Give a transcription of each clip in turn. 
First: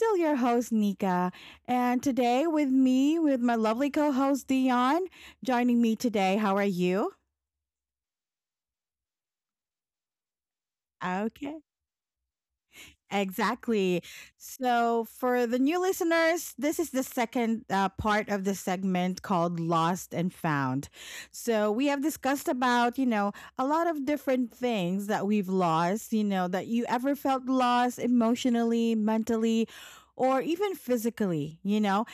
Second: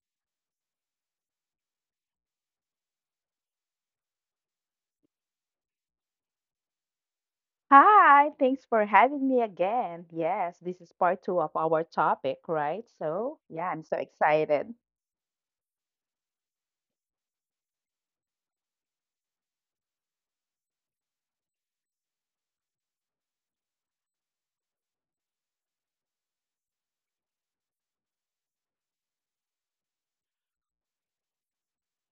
still your host, Nika. And today, with me, with my lovely co host, Dion, joining me today. How are you? Hi, thanks for having me again. Yes, this is part two of Okay. our topic, right? So, yeah, I'm so Exactly. excited. So, for the new listeners, this is the second part of the segment called Lost and Found. So, we have discussed about, you know, a lot of different things that we've lost, you know, that you ever felt lost emotionally, mentally, or even physically, you know,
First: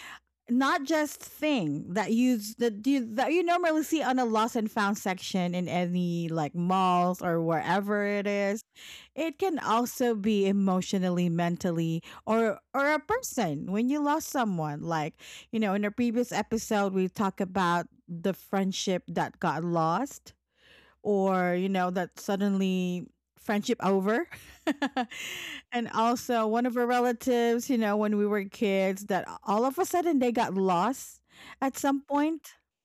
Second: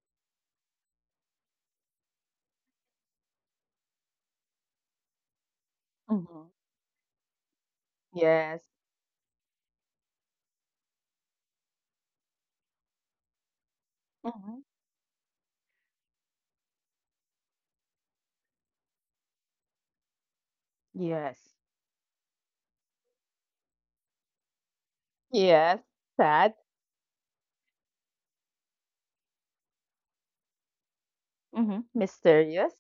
not just thing that you normally see on a lost and found section in any Hmm. like malls or wherever it is. Yes. It can also be emotionally, mentally, or a person when you lost Hmm. someone. Like, you know, in a previous episode we talk about the friendship that got lost or, yes, you know, that suddenly friendship over. yes. And also Sad. one of our relatives, you know, when we were kids that all of a sudden they got lost at Hmm, some point. mysterious.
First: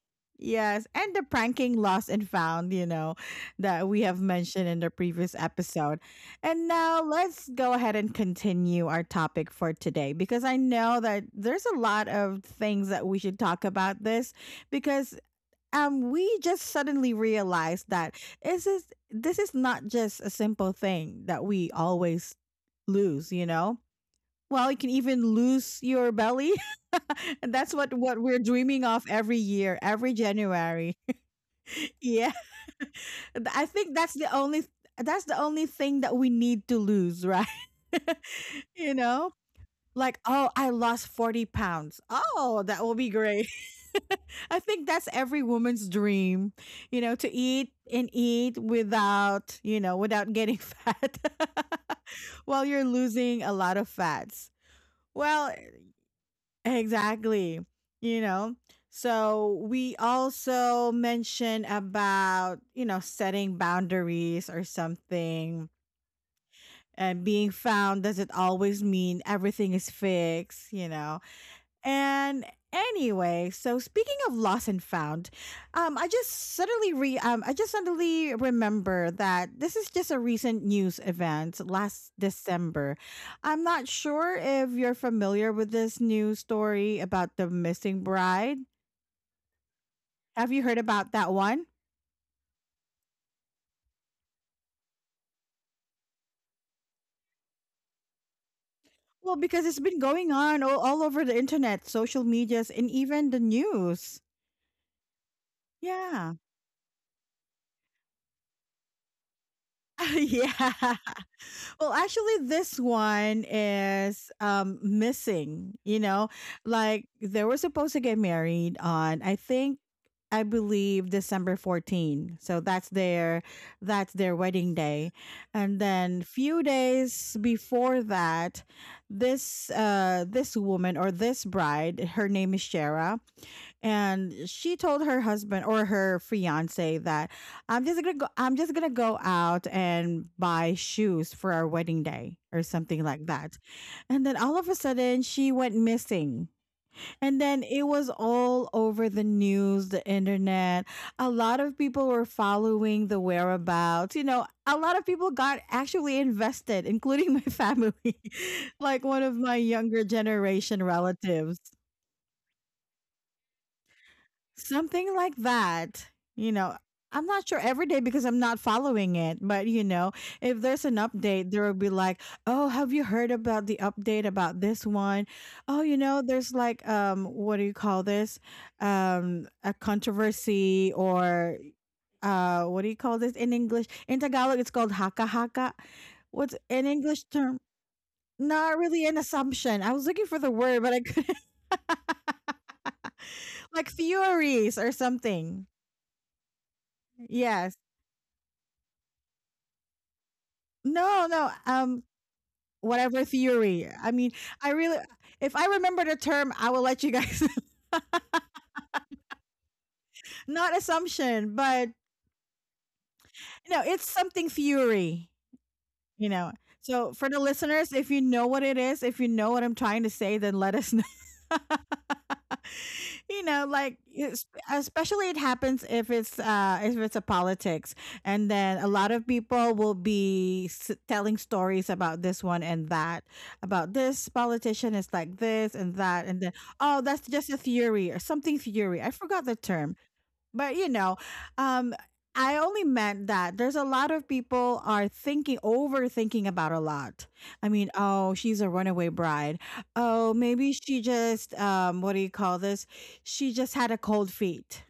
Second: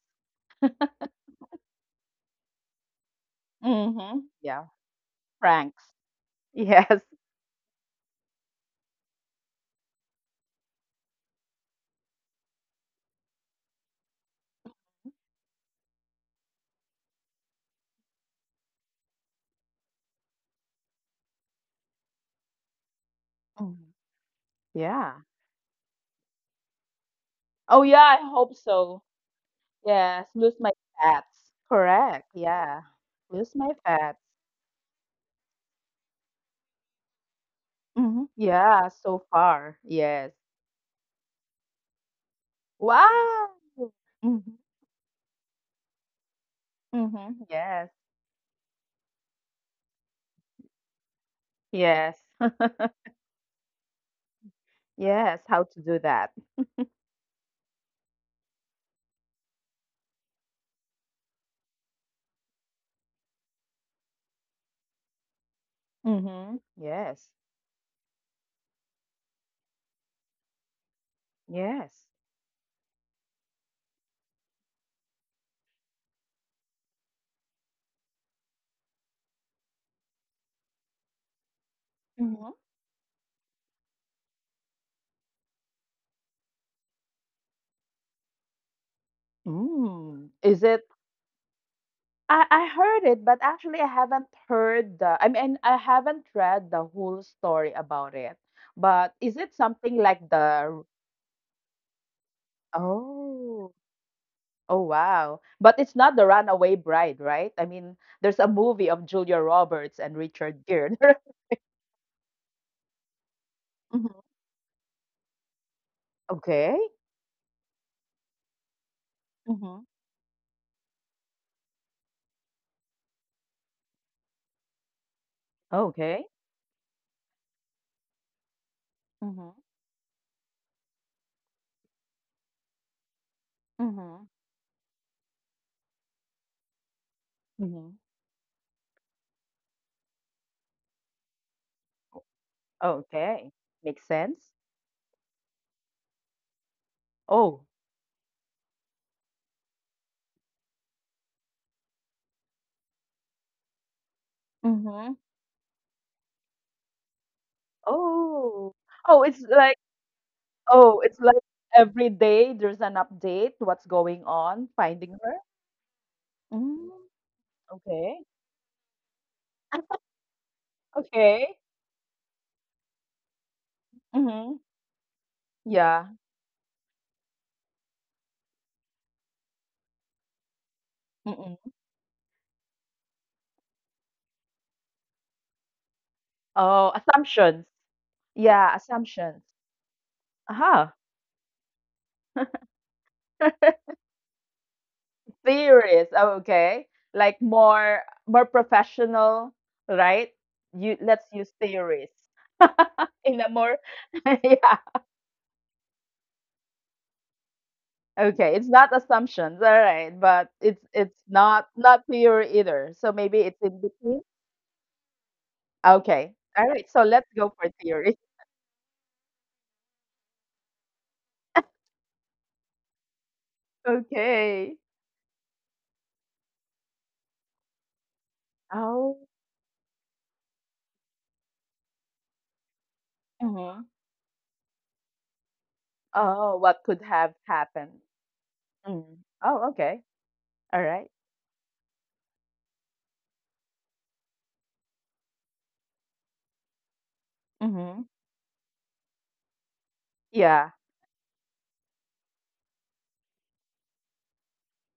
Yes, and the pranking lost and found, you know, that we Hmm, have yeah, mentioned in the previous pranks. episode. And now Yes. let's go ahead and continue our topic for today because I know that there's a lot of things that we should talk about this because we just suddenly realized that is this this is not just a simple thing that we always lose, you know? Mhm. Well, you can Yeah. even lose your belly. And that's Oh, what yeah, what I we're hope dreaming so. of every year, every Yes, lose my January. fats. Correct, Yeah. yeah. Th- Lose I my think that's fats. the only that's the only thing that we need to lose, right? Hmm. Yeah, You so know? far. Like, Yes. oh, I lost 40 pounds. Oh, that will be Wow. great. Mm-hmm. I think that's every woman's dream, you know, to Mm-hmm. eat Yes. and eat without, you know, without getting fat Yes. while you're losing a lot of fats. Yes, Well, how to do that. exactly. You know, so we also mentioned about, you know, setting boundaries or something, Mm-hmm. and Yes. being found doesn't always mean everything is fixed, you know. Yes. And anyway, so speaking of lost and found, I just suddenly remember that this is just a recent news event last Hmm. December. I'm not sure if you're familiar with this news story about the missing bride. Mm. Have Is you heard it? about that one? I heard it, but actually I haven't heard I mean, I haven't read the whole story about it. But Well, is it because it's something been like going on all, the, all over the internet, social medias, and even the oh, news. oh wow. But it's not the Yeah. Runaway Bride, right? I mean, there's a movie of Julia Roberts and Richard Yeah. Gere. Well, actually, this one Hmm. is missing. You know, Okay. like they were supposed to get married on Hmm. I believe December 14. So that's their wedding day. And then Okay. few days before that, Hmm. this this woman or this bride, her name is Shara, and she told her husband or her fiance that Hmm. I'm just gonna go out and buy shoes for our wedding day or something like Okay, that. makes And then sense. all of a sudden she went missing. And then Oh. it was all over the news, the internet. A lot of people were following the whereabouts. You know, a lot of Mhm. people got actually invested, including my family, Oh. like one Oh, of it's my like younger generation oh, it's like relatives. every day there's an update, what's going on, finding Something like her. that. You know, Mm. I'm not sure every day because Okay. I'm not following it, but you know, if there's an update, Okay. there will be like, "Oh, have you heard about the update about Mhm. this one? Oh, you Yeah. know, there's like what do you call this? A controversy or Mm-mm. What do you call this in English? In Tagalog it's called haka haka. What's an Oh, English term?" assumptions. Yeah, Not really an assumptions. assumption. I was looking for the word, but Aha. I couldn't. Like theories or something. Theories. Oh, okay. Like Yes. more professional, right? You No, let's no. use theories. Whatever In a more theory. I mean, I yeah. really, if I remember the term, I will let you guys. Okay, it's not assumptions, all right, but Not it's assumption, not but not theory either. So maybe it's in no, it's between. something theory. You Okay, know, all right. So so let's for the go for listeners, if theory. you know what it is, if you know what I'm trying to say, then let us know. You know, like it's- Okay. especially it happens if it's a politics, and then a lot Oh. of people will be telling stories about this one and that, Mhm. about this politician is like this and that, and Oh, then what could oh that's have just a happened? theory or something theory. I Mm. forgot the Oh, term, okay. but All you right. know, um, I only meant that there's a lot of people are thinking, overthinking about a lot. I mean, Mm-hmm. oh, she's a runaway bride. Oh, Yeah. maybe she just, what do you call this? She just had a cold feet.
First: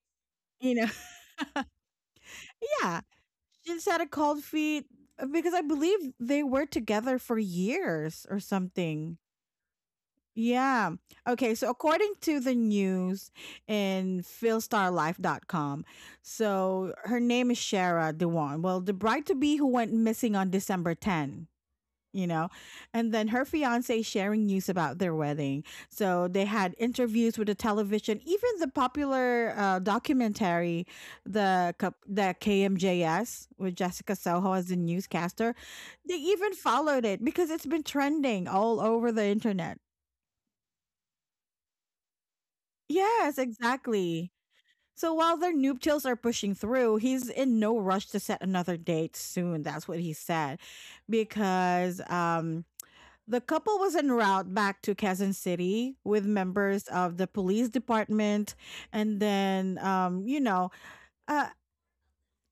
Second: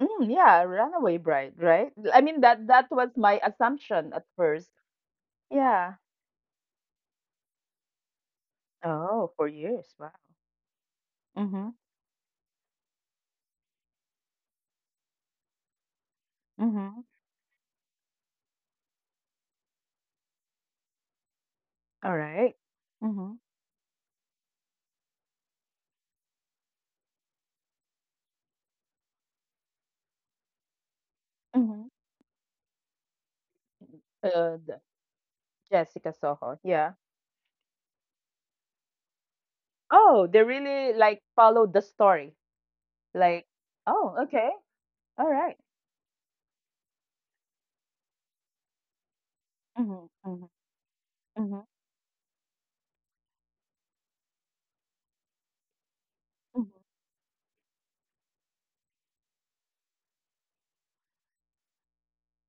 Mm, yeah. You know, Runaway bride, right? I mean that that yeah, was my she just had a assumption at cold first. feet because I Yeah. believe they were together for years or something. Oh, for years. Wow. Yeah. Okay. So, Mm-hmm. according to the news in com, so Mm-hmm. her name is Shara Dewan. Well, the bride to be who went missing on December 10, All you know, right. and then Mm-hmm. her fiance sharing news about their wedding. So, they had interviews with the television, even the popular documentary, the KMJS with Jessica Soho as the Mm-hmm. newscaster. They Jessica even Soho, yeah. followed it because it's been trending all over the internet. Oh, they really like followed the story. Yes, Like, oh, exactly. okay, So all while their right. noob tales are pushing through, he's in no rush to set another date soon. That's what he Mhm, mhm, said. mhm, Because the couple was en route back to Quezon City with mhm. members of the police department. And then, uh,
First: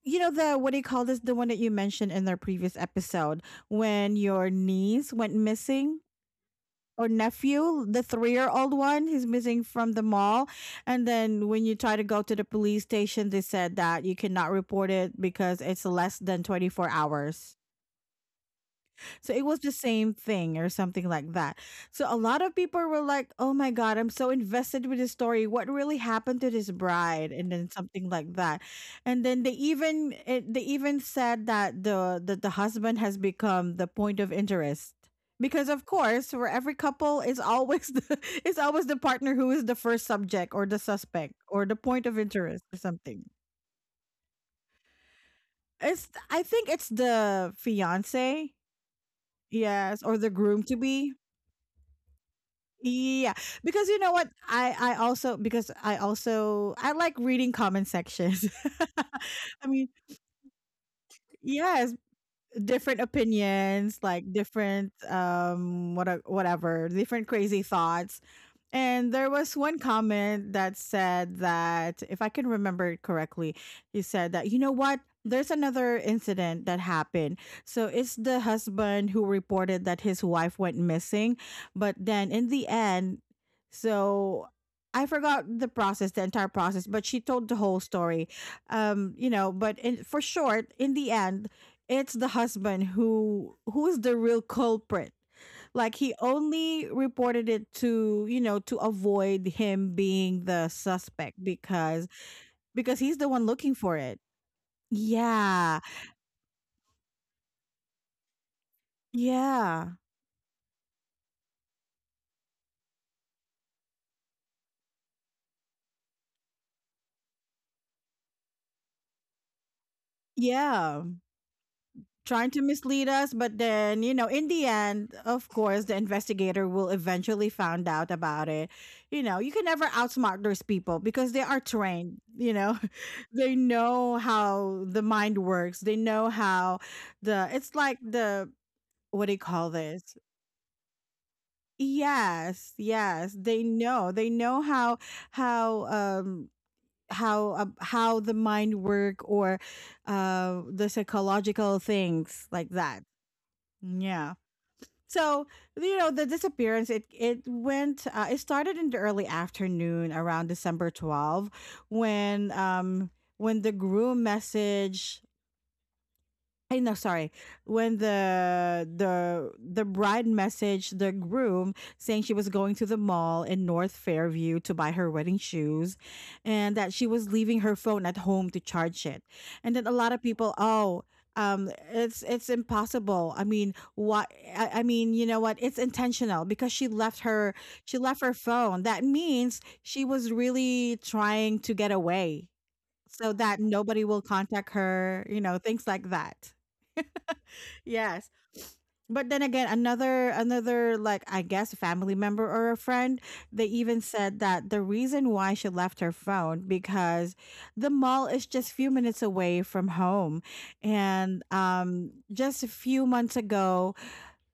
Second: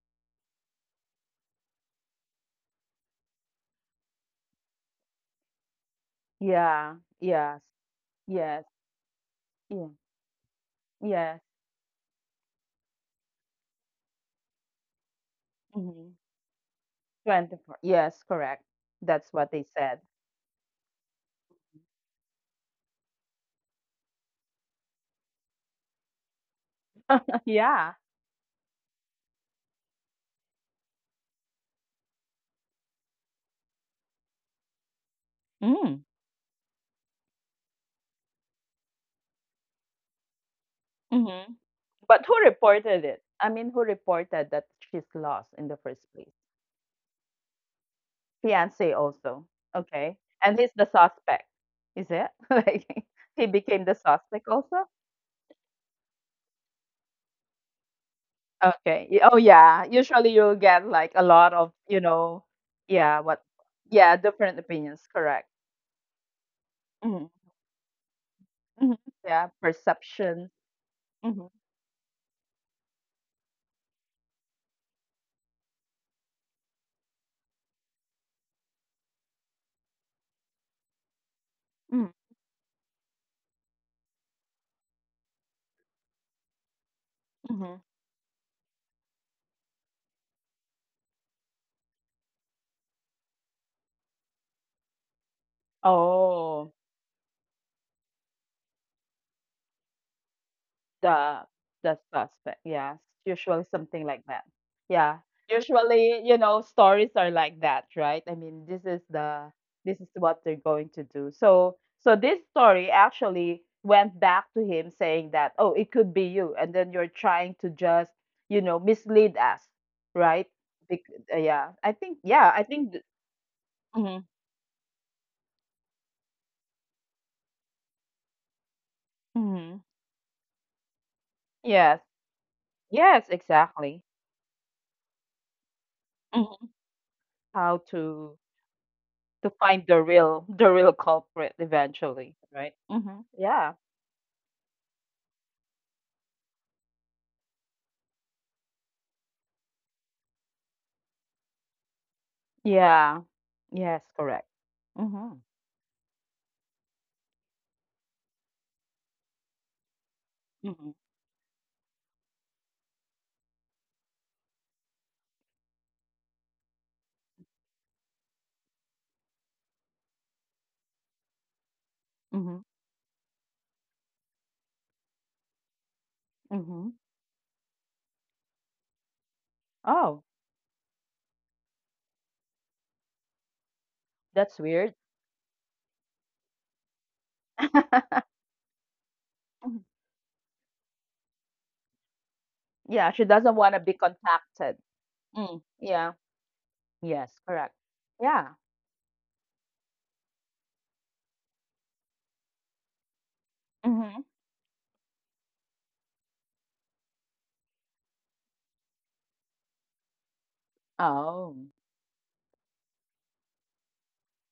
you know, the what do you call this? The one that you mentioned in their previous episode when your niece went missing Yeah, or yes, nephew, the 3 year yes, old one, he's missing yeah, from the mall. And yes. then when you try to go to the police station, they said that you cannot report it because it's Mhm. less than 24 hours. 24. Yes, correct. That's So it what was they the said. same thing or something like that. So a lot of people were like, "Oh my god, I'm so invested with this story. What really happened to this bride?" And then Yeah. something like that. And then they even it, they even said that the husband has become the point of interest. Because of Mm, course, for every couple is always the is always the partner who is the first subject or the suspect mhm. or the point of But who interest or reported it? something. I mean, who reported that she's lost in the first It's place? I think it's the fiance, Fiance also. yes, Okay. or the And groom he's to the be. suspect. Is it? Like, Yeah, he became because the you know what? suspect I also? I also because I also I like reading comment sections. Okay. Y- Oh I yeah. mean, Usually you'll get like a lot of, yes, you know, different yeah, what opinions, yeah, like different different opinions, correct. What whatever, Hmm. different crazy thoughts. Hmm. And there Yeah, was one perception. comment that said Hmm. that, if I can remember it correctly, he said that, you know what? There's another incident that happened. So it's the husband who reported that his wife went missing. But Hmm. then in the end, so I forgot the process, the entire process, but she told the Hmm. whole story. You know, but in, for short, in the end, it's the husband who's the real culprit, like he Oh. only reported it to, you know, to avoid him being the suspect The the suspect, because yes, he's the one usually looking for something it. like that. Yeah, Yeah. usually, you know, stories are like that, right? I mean, this is the Yeah. this is what they're going to do. So, so this story actually went back to him saying that, "Oh, it could be you," and then you're trying to just, you know, mislead us, right? Yeah. Bec- yeah, I think, yeah, Trying to I think. mislead us, but then, you Mhm, know, in the end, of course, the investigator will eventually find out about it. You know, you can mhm. never outsmart those people because they are Yes, trained, you know. yes, They exactly. know how the mind works. They know Mhm. how the it's How like the what do you to call find the this? real the real culprit eventually, Yes, right? Mm-hmm. yes. They Yeah. know. They know how um how the mind work or the psychological things like that. Yeah. Yes, Yeah. correct. Mm-hmm. So, you know, the disappearance it went it started in the early afternoon around December Mm-hmm. twelfth, when um when the groom message I know, sorry. When the bride messaged the groom saying she was Mm-hmm. going to the mall in North Fairview to buy her wedding shoes and Mm-hmm. that she was leaving her phone at home to charge it. And then a lot of Oh, people, oh, it's impossible. I mean, that's I weird. mean, you know what? It's intentional because she left her phone. That means Mhm. she was really trying to get away Yeah, she so doesn't that want to be nobody will contact contacted. her, you know, Mm. things like Yeah. that. Yes, correct. Yes. Yeah. But then again, another like I guess family member or a friend, they even Mm-hmm. said that the reason why she left her phone because the mall is just few minutes away from home. And Oh. Just a few months ago,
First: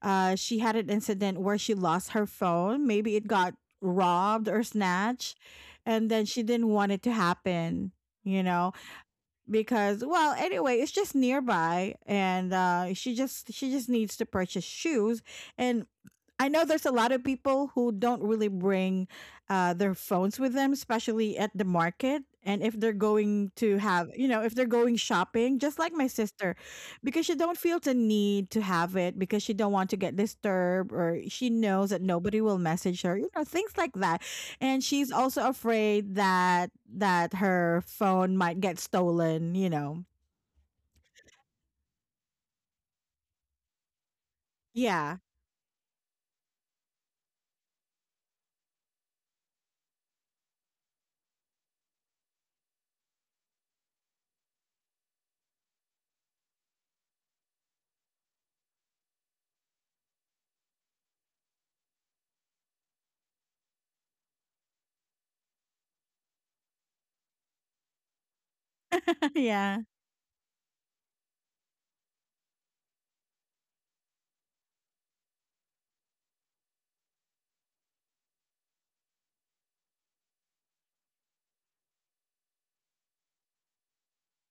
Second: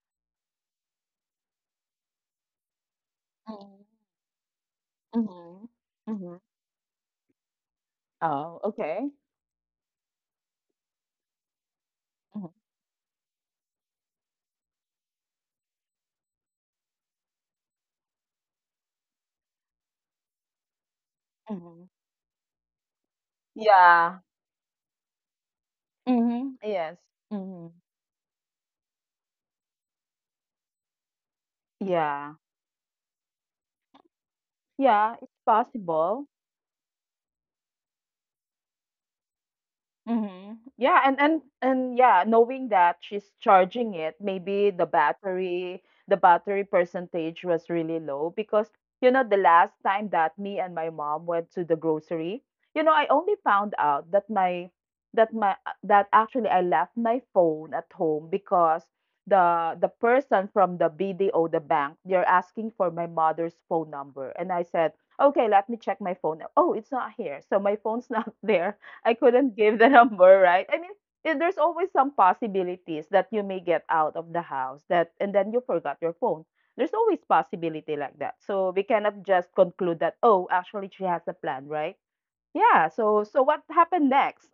she had an incident where she lost her phone. Maybe it got Mm-hmm. robbed or snatched, Mm-hmm. and then Mm-hmm. she didn't want it to happen. You Oh, know, okay. because well anyway it's just nearby Mm-hmm. and she just needs to purchase shoes, and I know there's a lot of people who don't really bring their phones with them, especially at the Mm-hmm. market. And if they're going to have, Yeah. If they're going shopping, just like my Mm-hmm. sister, Yes. because she don't Mm-hmm. feel the need to have it because she don't want to get disturbed or she knows that Yeah. nobody will message her, you know, things like that. And she's Yeah, it's also afraid possible. that her phone might get stolen, you know. Mhm. Yeah, and and yeah, knowing that she's charging it, maybe the Yeah. battery the battery percentage was really low because you know the last time that me and my mom went to the grocery, you know, I only found out that my that my that actually I left my phone at home because the person from the BDO the bank, they're asking for my mother's phone number and I said, "Okay, let me check my phone." Oh, it's not here. So my phone's not there. I couldn't yeah. give the number, right? I mean, eh, there's always some possibilities that you may get out of the house that and then you forgot your phone. There's always possibility like that. So we cannot just conclude that, oh, actually she has a plan, right? Yeah. So so what happened next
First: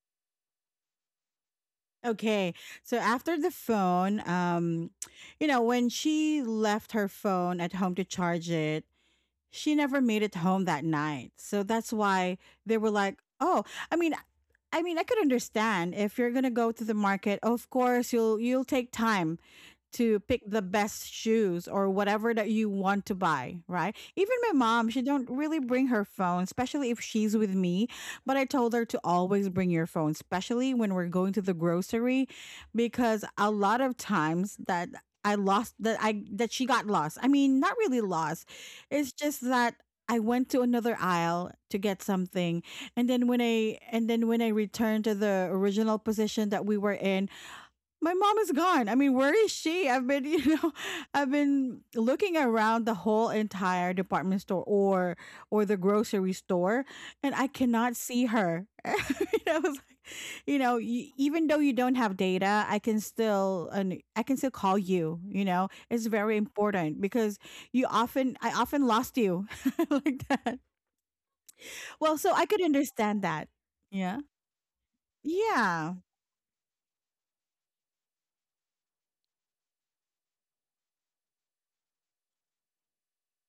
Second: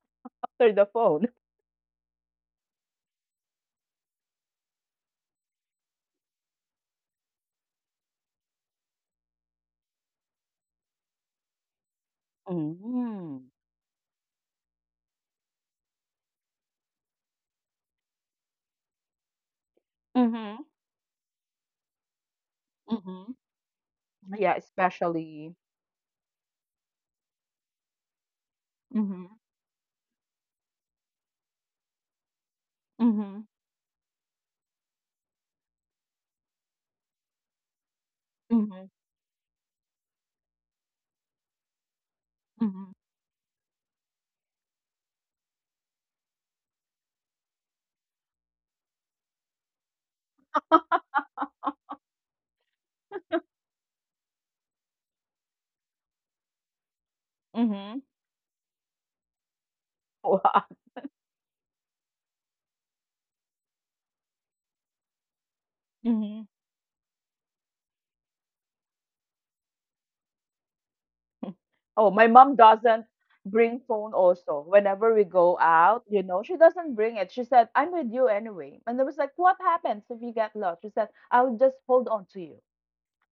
after the phone? Okay. So after the phone, you know, when she left her phone at home to charge it, she never made it home that night. So that's why they were like, Mm-hmm. "Oh, I mean, I mean, I could understand if you're gonna go to the market. Of course, you'll take time to pick the Mm-hmm. best shoes or whatever that you want to Mm-hmm. buy, right? Even my Yeah, mom, she don't especially. really bring her phone, especially if she's with me, but I told her to Mm-hmm. always bring your phone, especially when we're going to the grocery because Mm-hmm. a lot of times that I lost that I that she got lost. I mean, not really lost. Mm-hmm. It's just that I went to another aisle to get something Mm-hmm. and then when I returned to the original position that we were in, my mom is gone. I mean, where is she? I've been, you know, I've been looking around the whole entire department store or the grocery store, and I cannot Mm-hmm. see her. I was like, you know, Wow. Even though you don't have data, I can still call you. You know, it's very important because you often I often lost you like that. Well, Oh, so my I could mom doesn't understand that. bring Yeah. phone also. Whenever we go Yeah. out, you know, she doesn't bring it. She said, I'm with you anyway. And I was like, what happens if you get lost? She said, I'll just hold on to you.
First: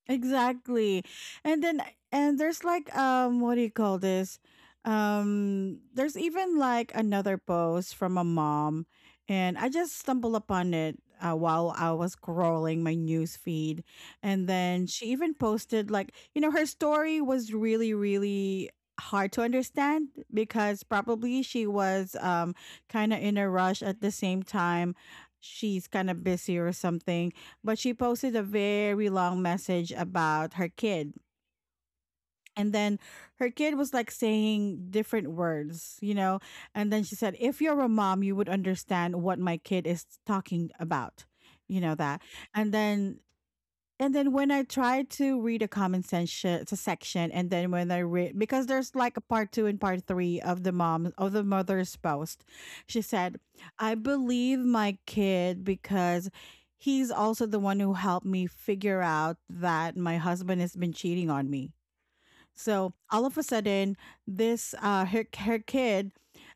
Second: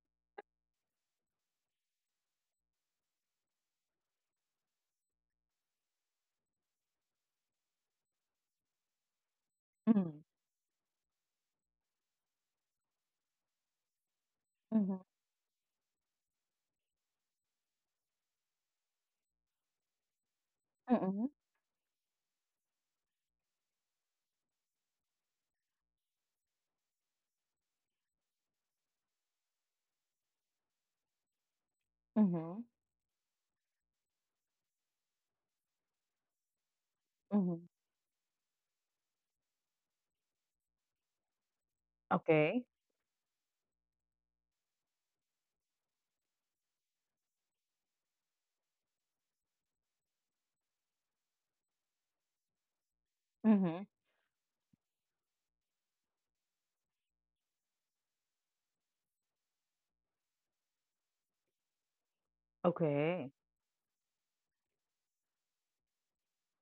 Exactly. And then and there's like what do you call this? There's even like another post from a mom and I just Mm. stumbled upon it while I was scrolling my news feed, and then Mhm. she even posted like, you know, her story was really really hard to understand because Mhm. probably she was kind of in a rush. At the same time she's kind of busy or something, but she posted a very long message about her kid. Mhm. And then her kid was like saying different words, you know. And then she said, "If Mhm. you're a mom, you would understand what my kid is talking about, you know, that." Okay. And then and then when I tried to read a comment section, it's a section, and then when I read, because there's like a part two and part three of the mom of the mother's post, she said, Mhm. "I believe my kid because he's also the one who helped me figure out that my husband has been cheating on me." So all Okay. of a sudden, this her kid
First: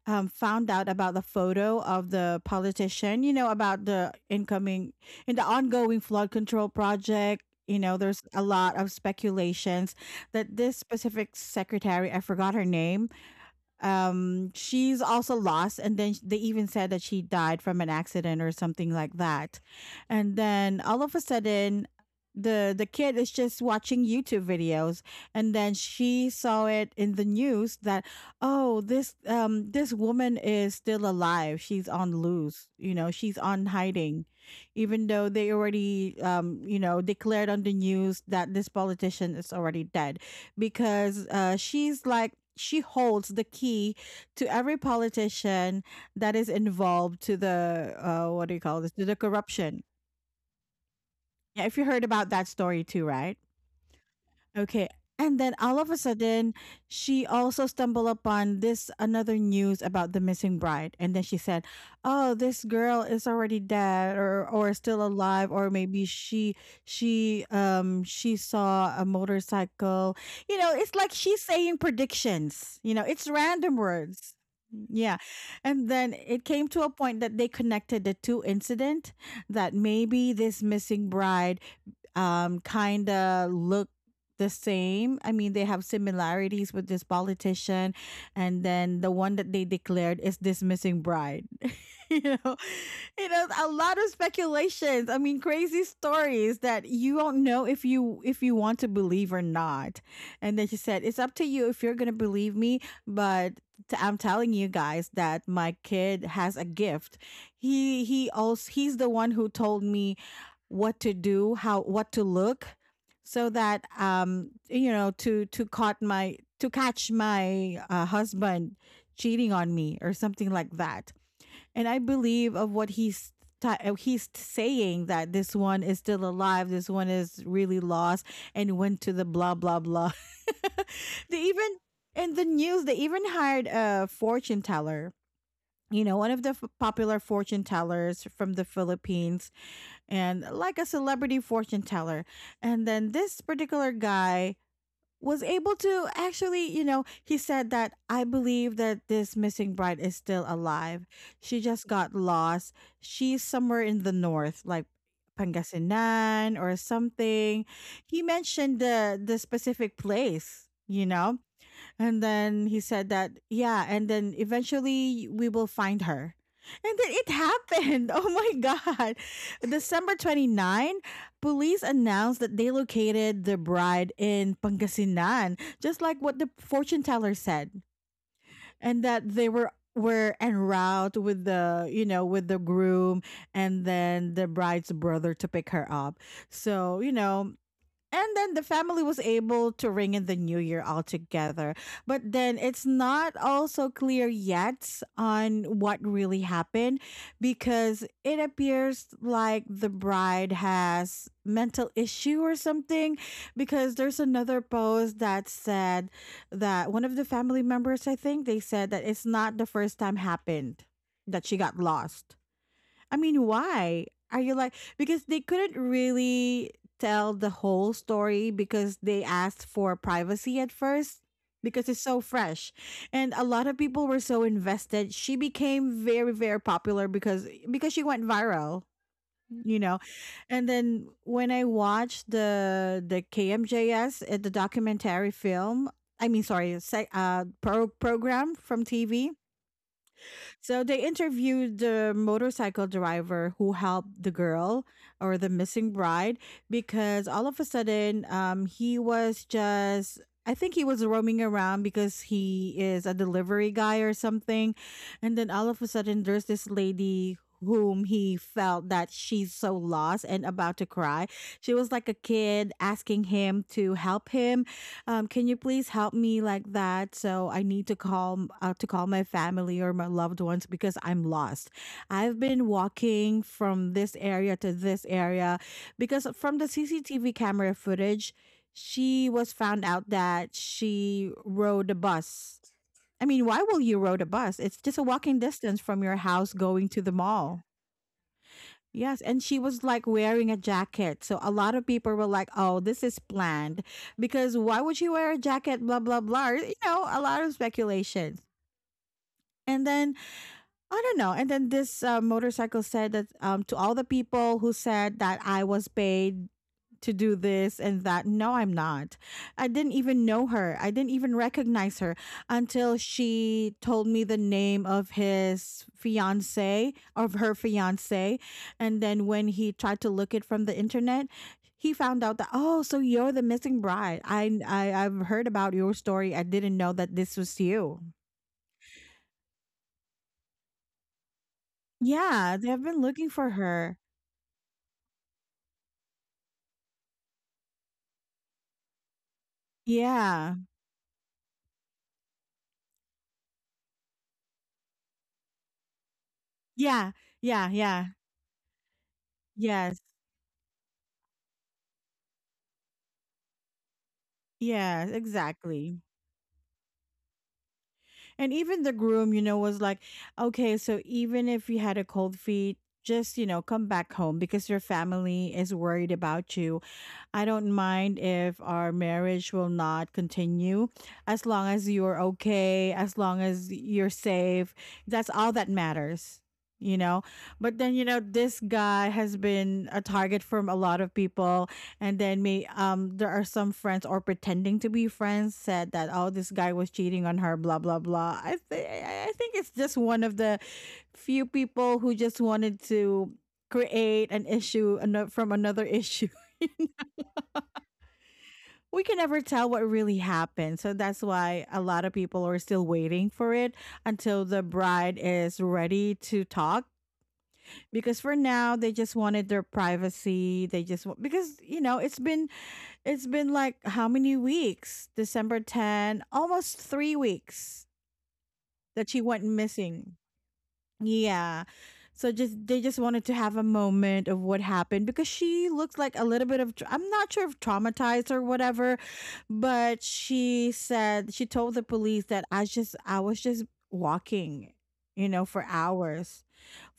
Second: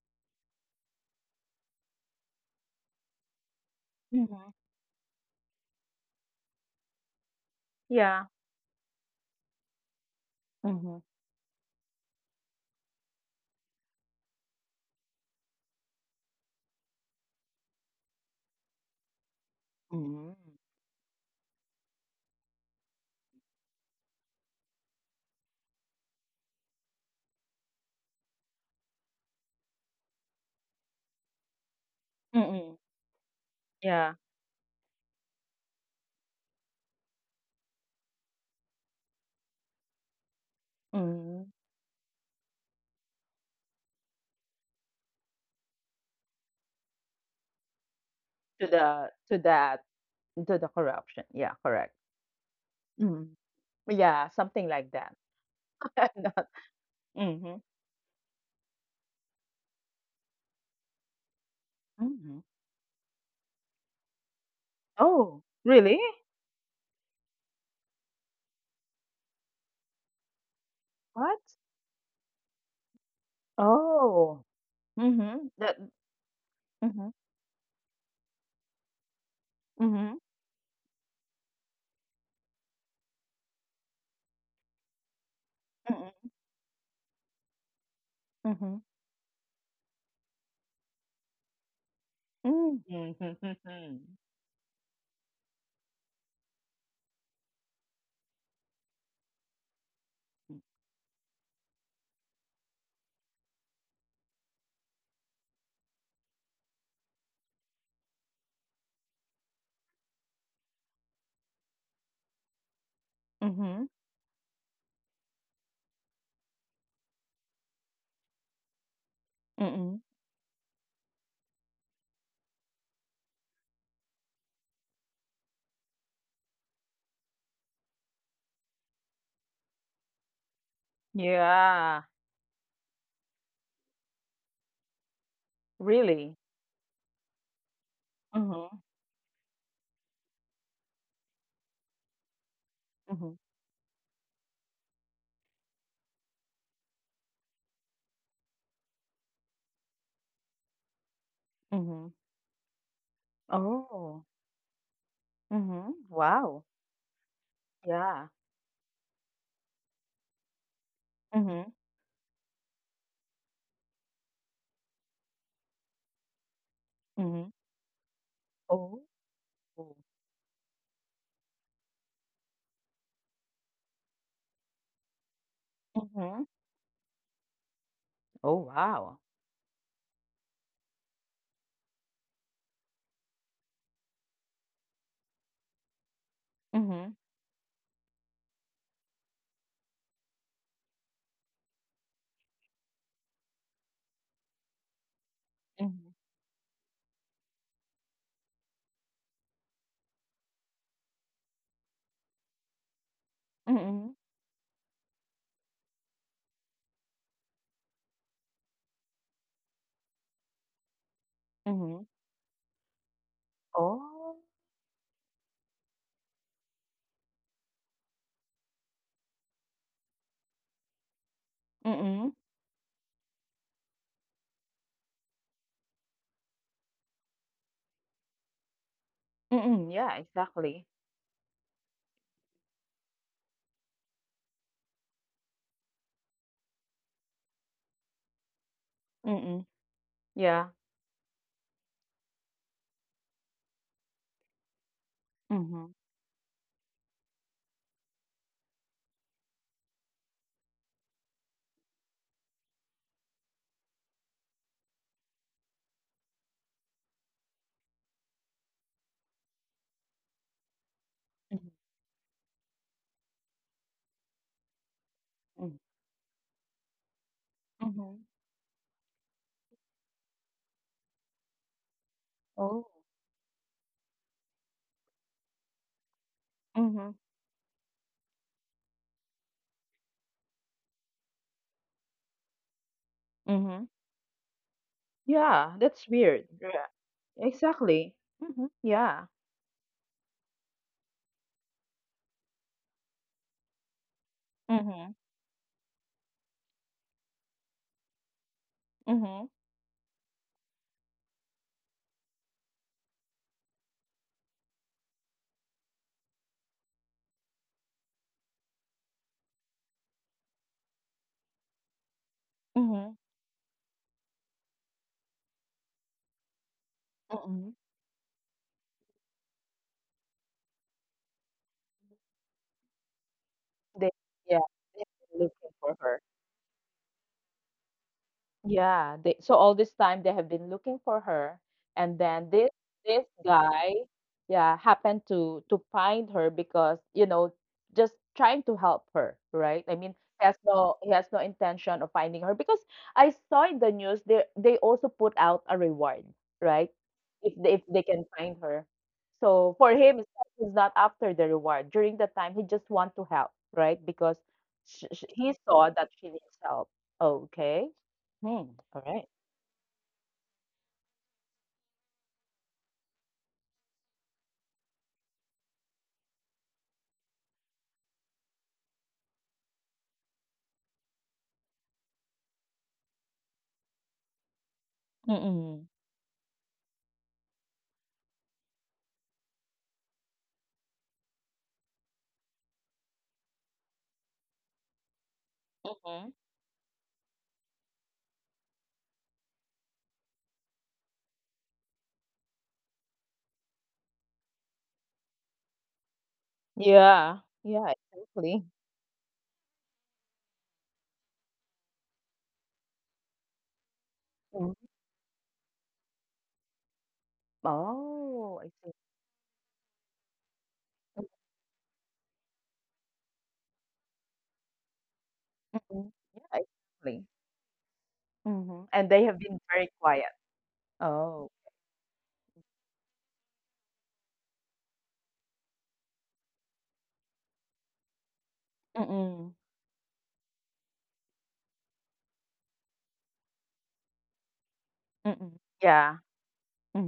found out about the photo of the politician. You know about the Mhm. incoming in the ongoing flood control project. You know, Yeah. there's a lot of speculations that this Mhm. specific secretary, I forgot her name, she's also lost, and then they even said that she died from an accident or something like that. Mhm. And then all of a sudden, the kid is just watching YouTube videos, and then she saw it in the news that, oh, this this woman is still alive, she's on Mhm. loose, you know, she's on Yeah. hiding, even though they already you know declared on the news that this politician is already dead because Mhm. She's like she holds the key to every politician that is involved to the, what do To you call this, the to the to that corruption. to the corruption. Yeah, Yeah, if correct. you heard about that story too, Mhm. right? Yeah, something like Okay. that. And then all of a Not- sudden, she Mhm. also stumbled upon this another news about the missing bride. And then she said, Mhm. "Oh, this girl is already dead, or still Oh, alive, or really? maybe she she saw a motorcycle." You know, it's like What? she's saying predictions. You know, it's random Oh. words. Yeah. Mm-hmm. That And then it came to a mm-hmm. point that they connected the two incident, that Mm-hmm. maybe this missing bride kind of look the same. I mean, they have Mm-hmm. similarities with this politician, and Mm-hmm. then the one that they declared is this missing bride. You know, Mm-hmm. you know, a lot of speculations. I mean, crazy stories that you do not know if you want to believe or not. And then she said, "It's up to you if you're gonna believe me, but." I'm telling you guys that my kid has a gift. He's the one who told me what to do, how what to look, so Mm-hmm. that you know to caught my to catch my husband cheating on Mm-hmm. me or something like that, and I believe of what he's saying that this one is still alive, this one is really lost and went to the blah blah blah. They even Yeah, in the news they even hired a fortune teller. You know, really. one of the popular fortune tellers from the Mm-hmm. Philippines, and like a celebrity fortune teller. And then Mm-hmm. this particular guy was able to actually, you know, he said that, "I believe that this missing bride is still alive. She just Mm-hmm. got lost. She's somewhere in Oh. the north, like Mm-hmm. Wow. Pangasinan or something." Yeah. He mentioned the specific place, you know. Mm-hmm. And then he said that, yeah, and then eventually we will find her. And then it Mm-hmm. happened. Oh my Oh. God. December 29, police announced that they located the bride in Pangasinan, just like Mm-hmm. what the fortune teller said, Oh, and wow. that they were en route with the, you know, with the groom and then the bride's brother to pick her up, so Mm-hmm. you know, and then the family was able to ring in the new year altogether. But then it's not also clear yet on what Mm-hmm. really happened because it appears like the bride has mental issue or something, because Mm-hmm. there's another post that said that one of the family members, I think they said that it's not the first time happened that she got Mm-hmm. lost. I mean, why Oh. are you like? Because they couldn't really tell the whole story because they asked for privacy at first because it's so Mm-hmm. fresh. And a lot of people were so invested. She became very, very popular because she went viral, you Mm-hmm. know. Yeah, And exactly. then when I watched the KMJS, the documentary film, I mean, sorry, program from TV, Mm-hmm. Yeah. so they interviewed the motorcycle driver who helped the girl or the Mm-hmm. missing bride, because all of a sudden he was just. I think he was roaming around because he is a delivery guy or something. And then all of a sudden, there's this lady whom he felt that she's so lost and about to cry. Mm-hmm. She was like a kid asking him to help him, can you Mm-hmm. please help me like that? So I need to Mhm. call, to call my family or my loved ones because I'm lost. I've been Oh. walking from this area to this area, because from the Mhm. CCTV camera footage, she was found out that she rode a bus. I mean, why will Mhm. you rode a bus? It's just a walking Yeah, distance that's from your weird. house Yeah. going to the mall. Exactly. Mhm. Yes, Yeah. and she was like wearing a jacket. So a lot of people were like, "Oh, this is planned. Because why would Mhm. she wear a jacket, blah blah blah?" You know, a lot of speculations. Mhm. And then I don't know. And then this motorcycle said that, "To all the people who said that I was paid to do this and that, no, I'm not. I didn't even know her. I didn't even recognize her until Mhm. she told me the name of his fiance, of her Mhm. fiance." And then when he tried to look it from the internet, he found out that, oh, so you're the missing They bride. yeah, they're I've heard looking about for your her. story. I didn't know that this was you. Yeah, they so all this time they have been looking for her, and then Yeah, this they have been this looking for guy, her. yeah, happened to find her because, you know, just trying to help her, right? I mean, he has Yeah. no he has no intention of finding her because I saw in the news they also put out a reward, right? Yeah. Yeah. If they Yeah. can find her. So for Yes. him, it's like he's not after the reward. During the time, he just want to help, right? Because sh Yeah, sh he saw exactly. that she needs help. Okay. And Hmm, even the correct. groom, you know, was like, okay, so even if you had a cold feet, just, you know, come back home because your family is worried about you. I don't mind if our marriage will not continue as long as you're okay, as long as you're safe. That's all that Mm-mm. matters, you know? But then, you know, this guy has been a target from a lot of people. And then me, there are some friends or pretending to be friends said that, Mhm. oh, this guy was cheating on her, blah, blah, blah. I, th- I think it's just one of the few people who just wanted to create an issue from another issue. Yeah. Yeah, exactly. We can never tell what really happened. So that's why a lot of people are still waiting for it until the Mm. bride is ready to talk. Because for Oh, I now, see. they just wanted their privacy. They just want because it's been like how many weeks? December Mhm. ten, Yeah, almost three exactly. weeks Mm-hmm. And that they she have went been very missing. quiet. Oh. Yeah. So just they just wanted to have a moment of what happened because she looks like a little bit of I'm not sure if traumatized or whatever, Mm-mm. but she said she told the police that I was just walking, Mm-mm. for Yeah. hours.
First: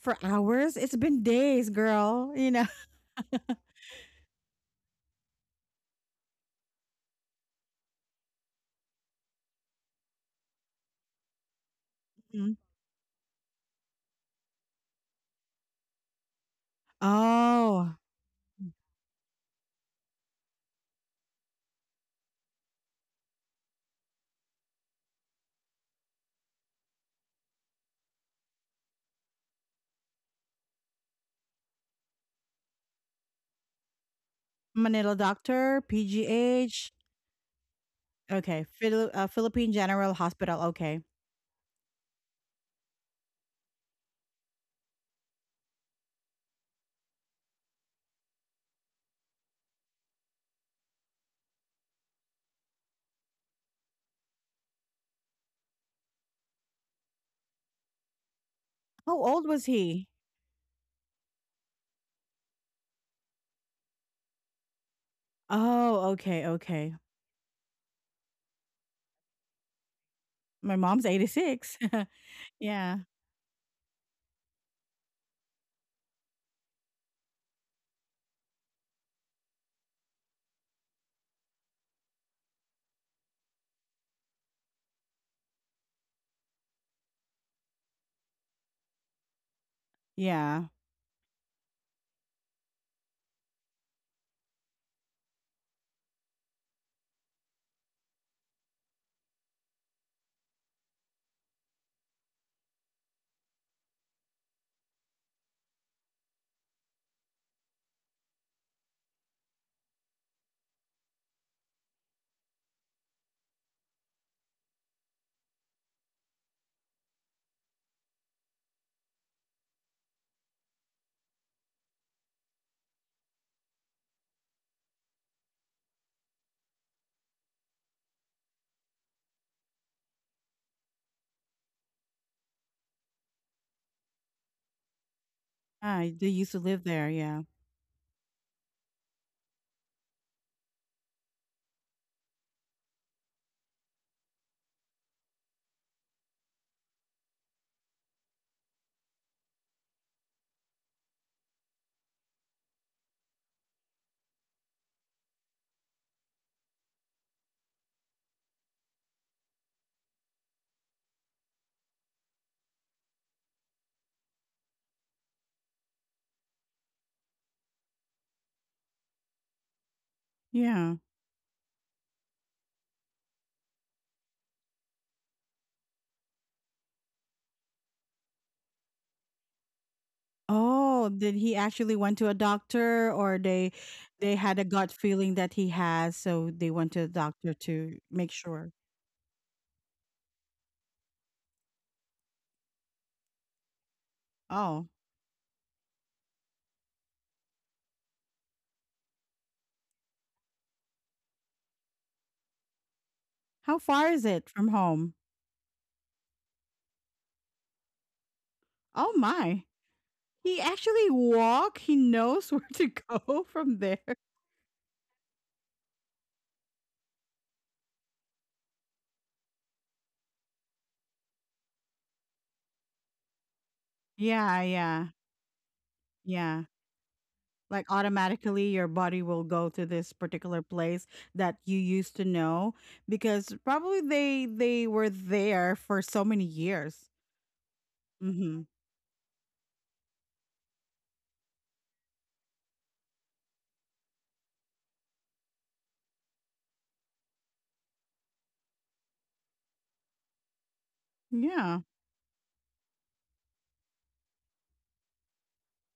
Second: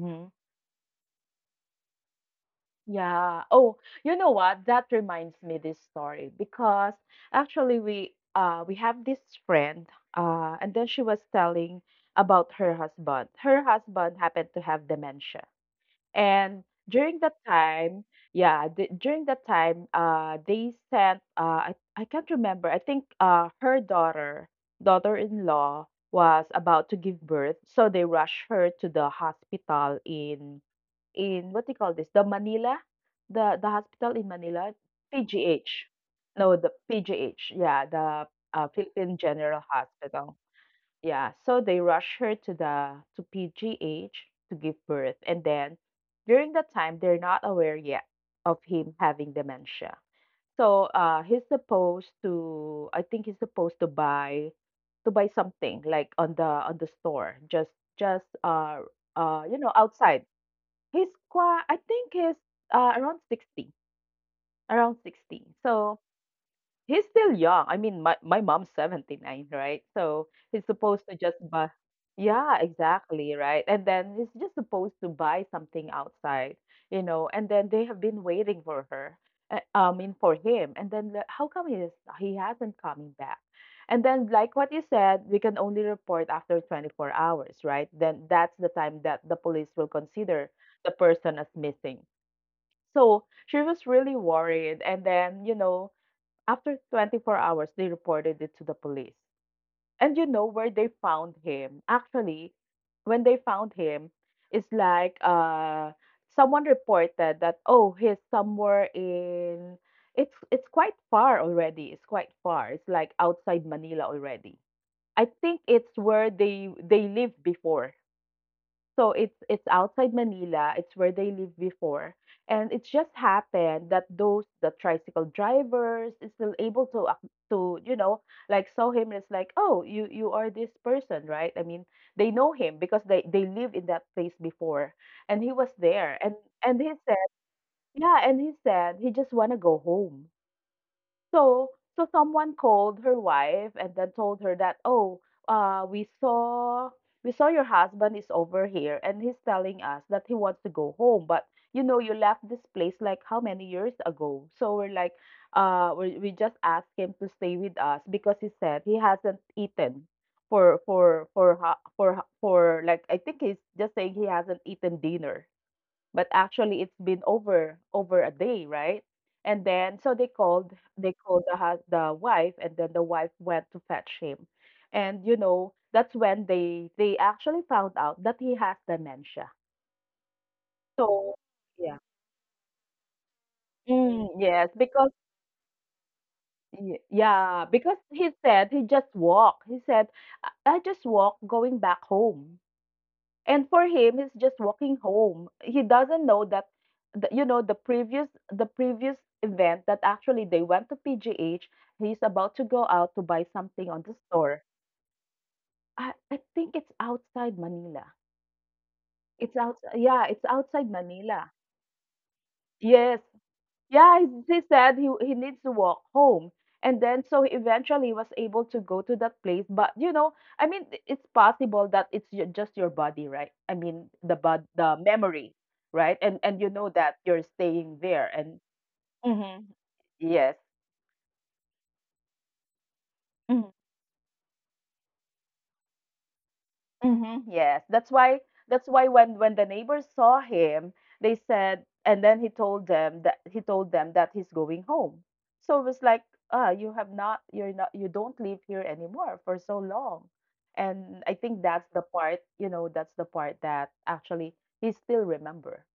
For hours? It's been days, girl. Yeah. Oh, you know what? That reminds me this story because actually we have this friend and then she was telling about Mhm. her husband. Her husband happened to have dementia. And during that Oh, time, yeah, d during that time, they sent, I can't remember. I think her daughter, daughter-in-law, was about to give birth, so they rushed her to the hospital in what do you call this? The Manila, the hospital in Manila, Manila doctor, PGH. No, the PGH. PGH. Yeah, the Okay, Philippine General Philippine General Hospital. Hospital. Okay. Yeah, so they rush her to the to PGH to give birth, and then during that time they're not aware yet of him having dementia. So he's supposed to, I think he's supposed to buy something like on the store, just just uh How uh old you was know he? outside. He's quite, I think he's around 60, around 60. So Oh, okay, okay. he's still young. I mean, my mom's 79, right? So he's My mom's supposed to just buy. 86. Yeah, Yeah. exactly, right? And then he's just supposed to buy something outside, you know, and then they have been waiting for her, I mean, for him. And then how come he is, he hasn't coming back? And then, like what you said, we can only report after 24 hours, right? Then that's the time that the police will consider Yeah. the person as missing. So she was really worried. And then, you know, after 24 hours, they reported it to the police. And you know where they found him? Actually, when they found him, it's like someone reported that oh he's somewhere in it's quite far already. It's quite far. It's like outside Manila already. I think it's where they lived before. So it's outside Manila. It's where they lived before. And it just happened that those the tricycle drivers is still able to you know, like saw him and it's like, "Oh, you are this person, right?" I mean, they know him because they lived in that place before. And he was I there. they And used to live he there, said, yeah. "Yeah, and he said he just want to go home." So, so someone called her wife and then told her that, oh, uh, we saw we saw your husband is over here and he's telling us that he wants to go home, but you know you left this place like how many years ago? So we're like, we just asked him to stay with us because he said he hasn't eaten for like I think he's just saying he hasn't eaten dinner but actually it's been over a day right and then so Yeah. they called the wife and then the wife went to fetch him and you know that's when they actually found out that he has dementia Oh, so did he yeah actually went to a doctor or mm, they had a yes gut because feeling that he has, so they went to a doctor yeah because to he make said sure? he just walked he said I just walked going back home. And for him, he's just Oh. walking home. He doesn't know that, the, you know, the previous event that actually they went to PGH. He's about to go out to buy How something on far the is it store. from home? I think it's outside Manila. Oh It's my. outside. Yeah, it's He outside actually Manila. walk. He knows where to Yes, go from there. yeah, he said he needs to walk home. And then so he eventually was able to go to that place. But you know, I mean, it's possible that just your body, right? I mean, Yeah, the yeah. memory, right? And Yeah. you know that you're Like staying there. And automatically your body will mhm. go to this Yes. particular place that you used to know because probably they were there for so many years. Mhm, yes. That's why Mhm. that's why when the neighbors saw him, they said, and then he told them that he's going home. So it was like, you have not you're not you don't live here anymore for so long. And I think Yeah. That's the part that actually he still remember,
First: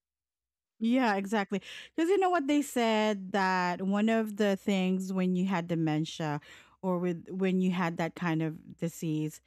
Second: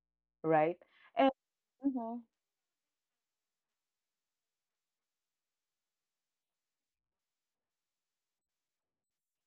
right? Yeah, And exactly. Because you mm-hmm, know what they said that one of the things when you had dementia or with when you had that kind of disease,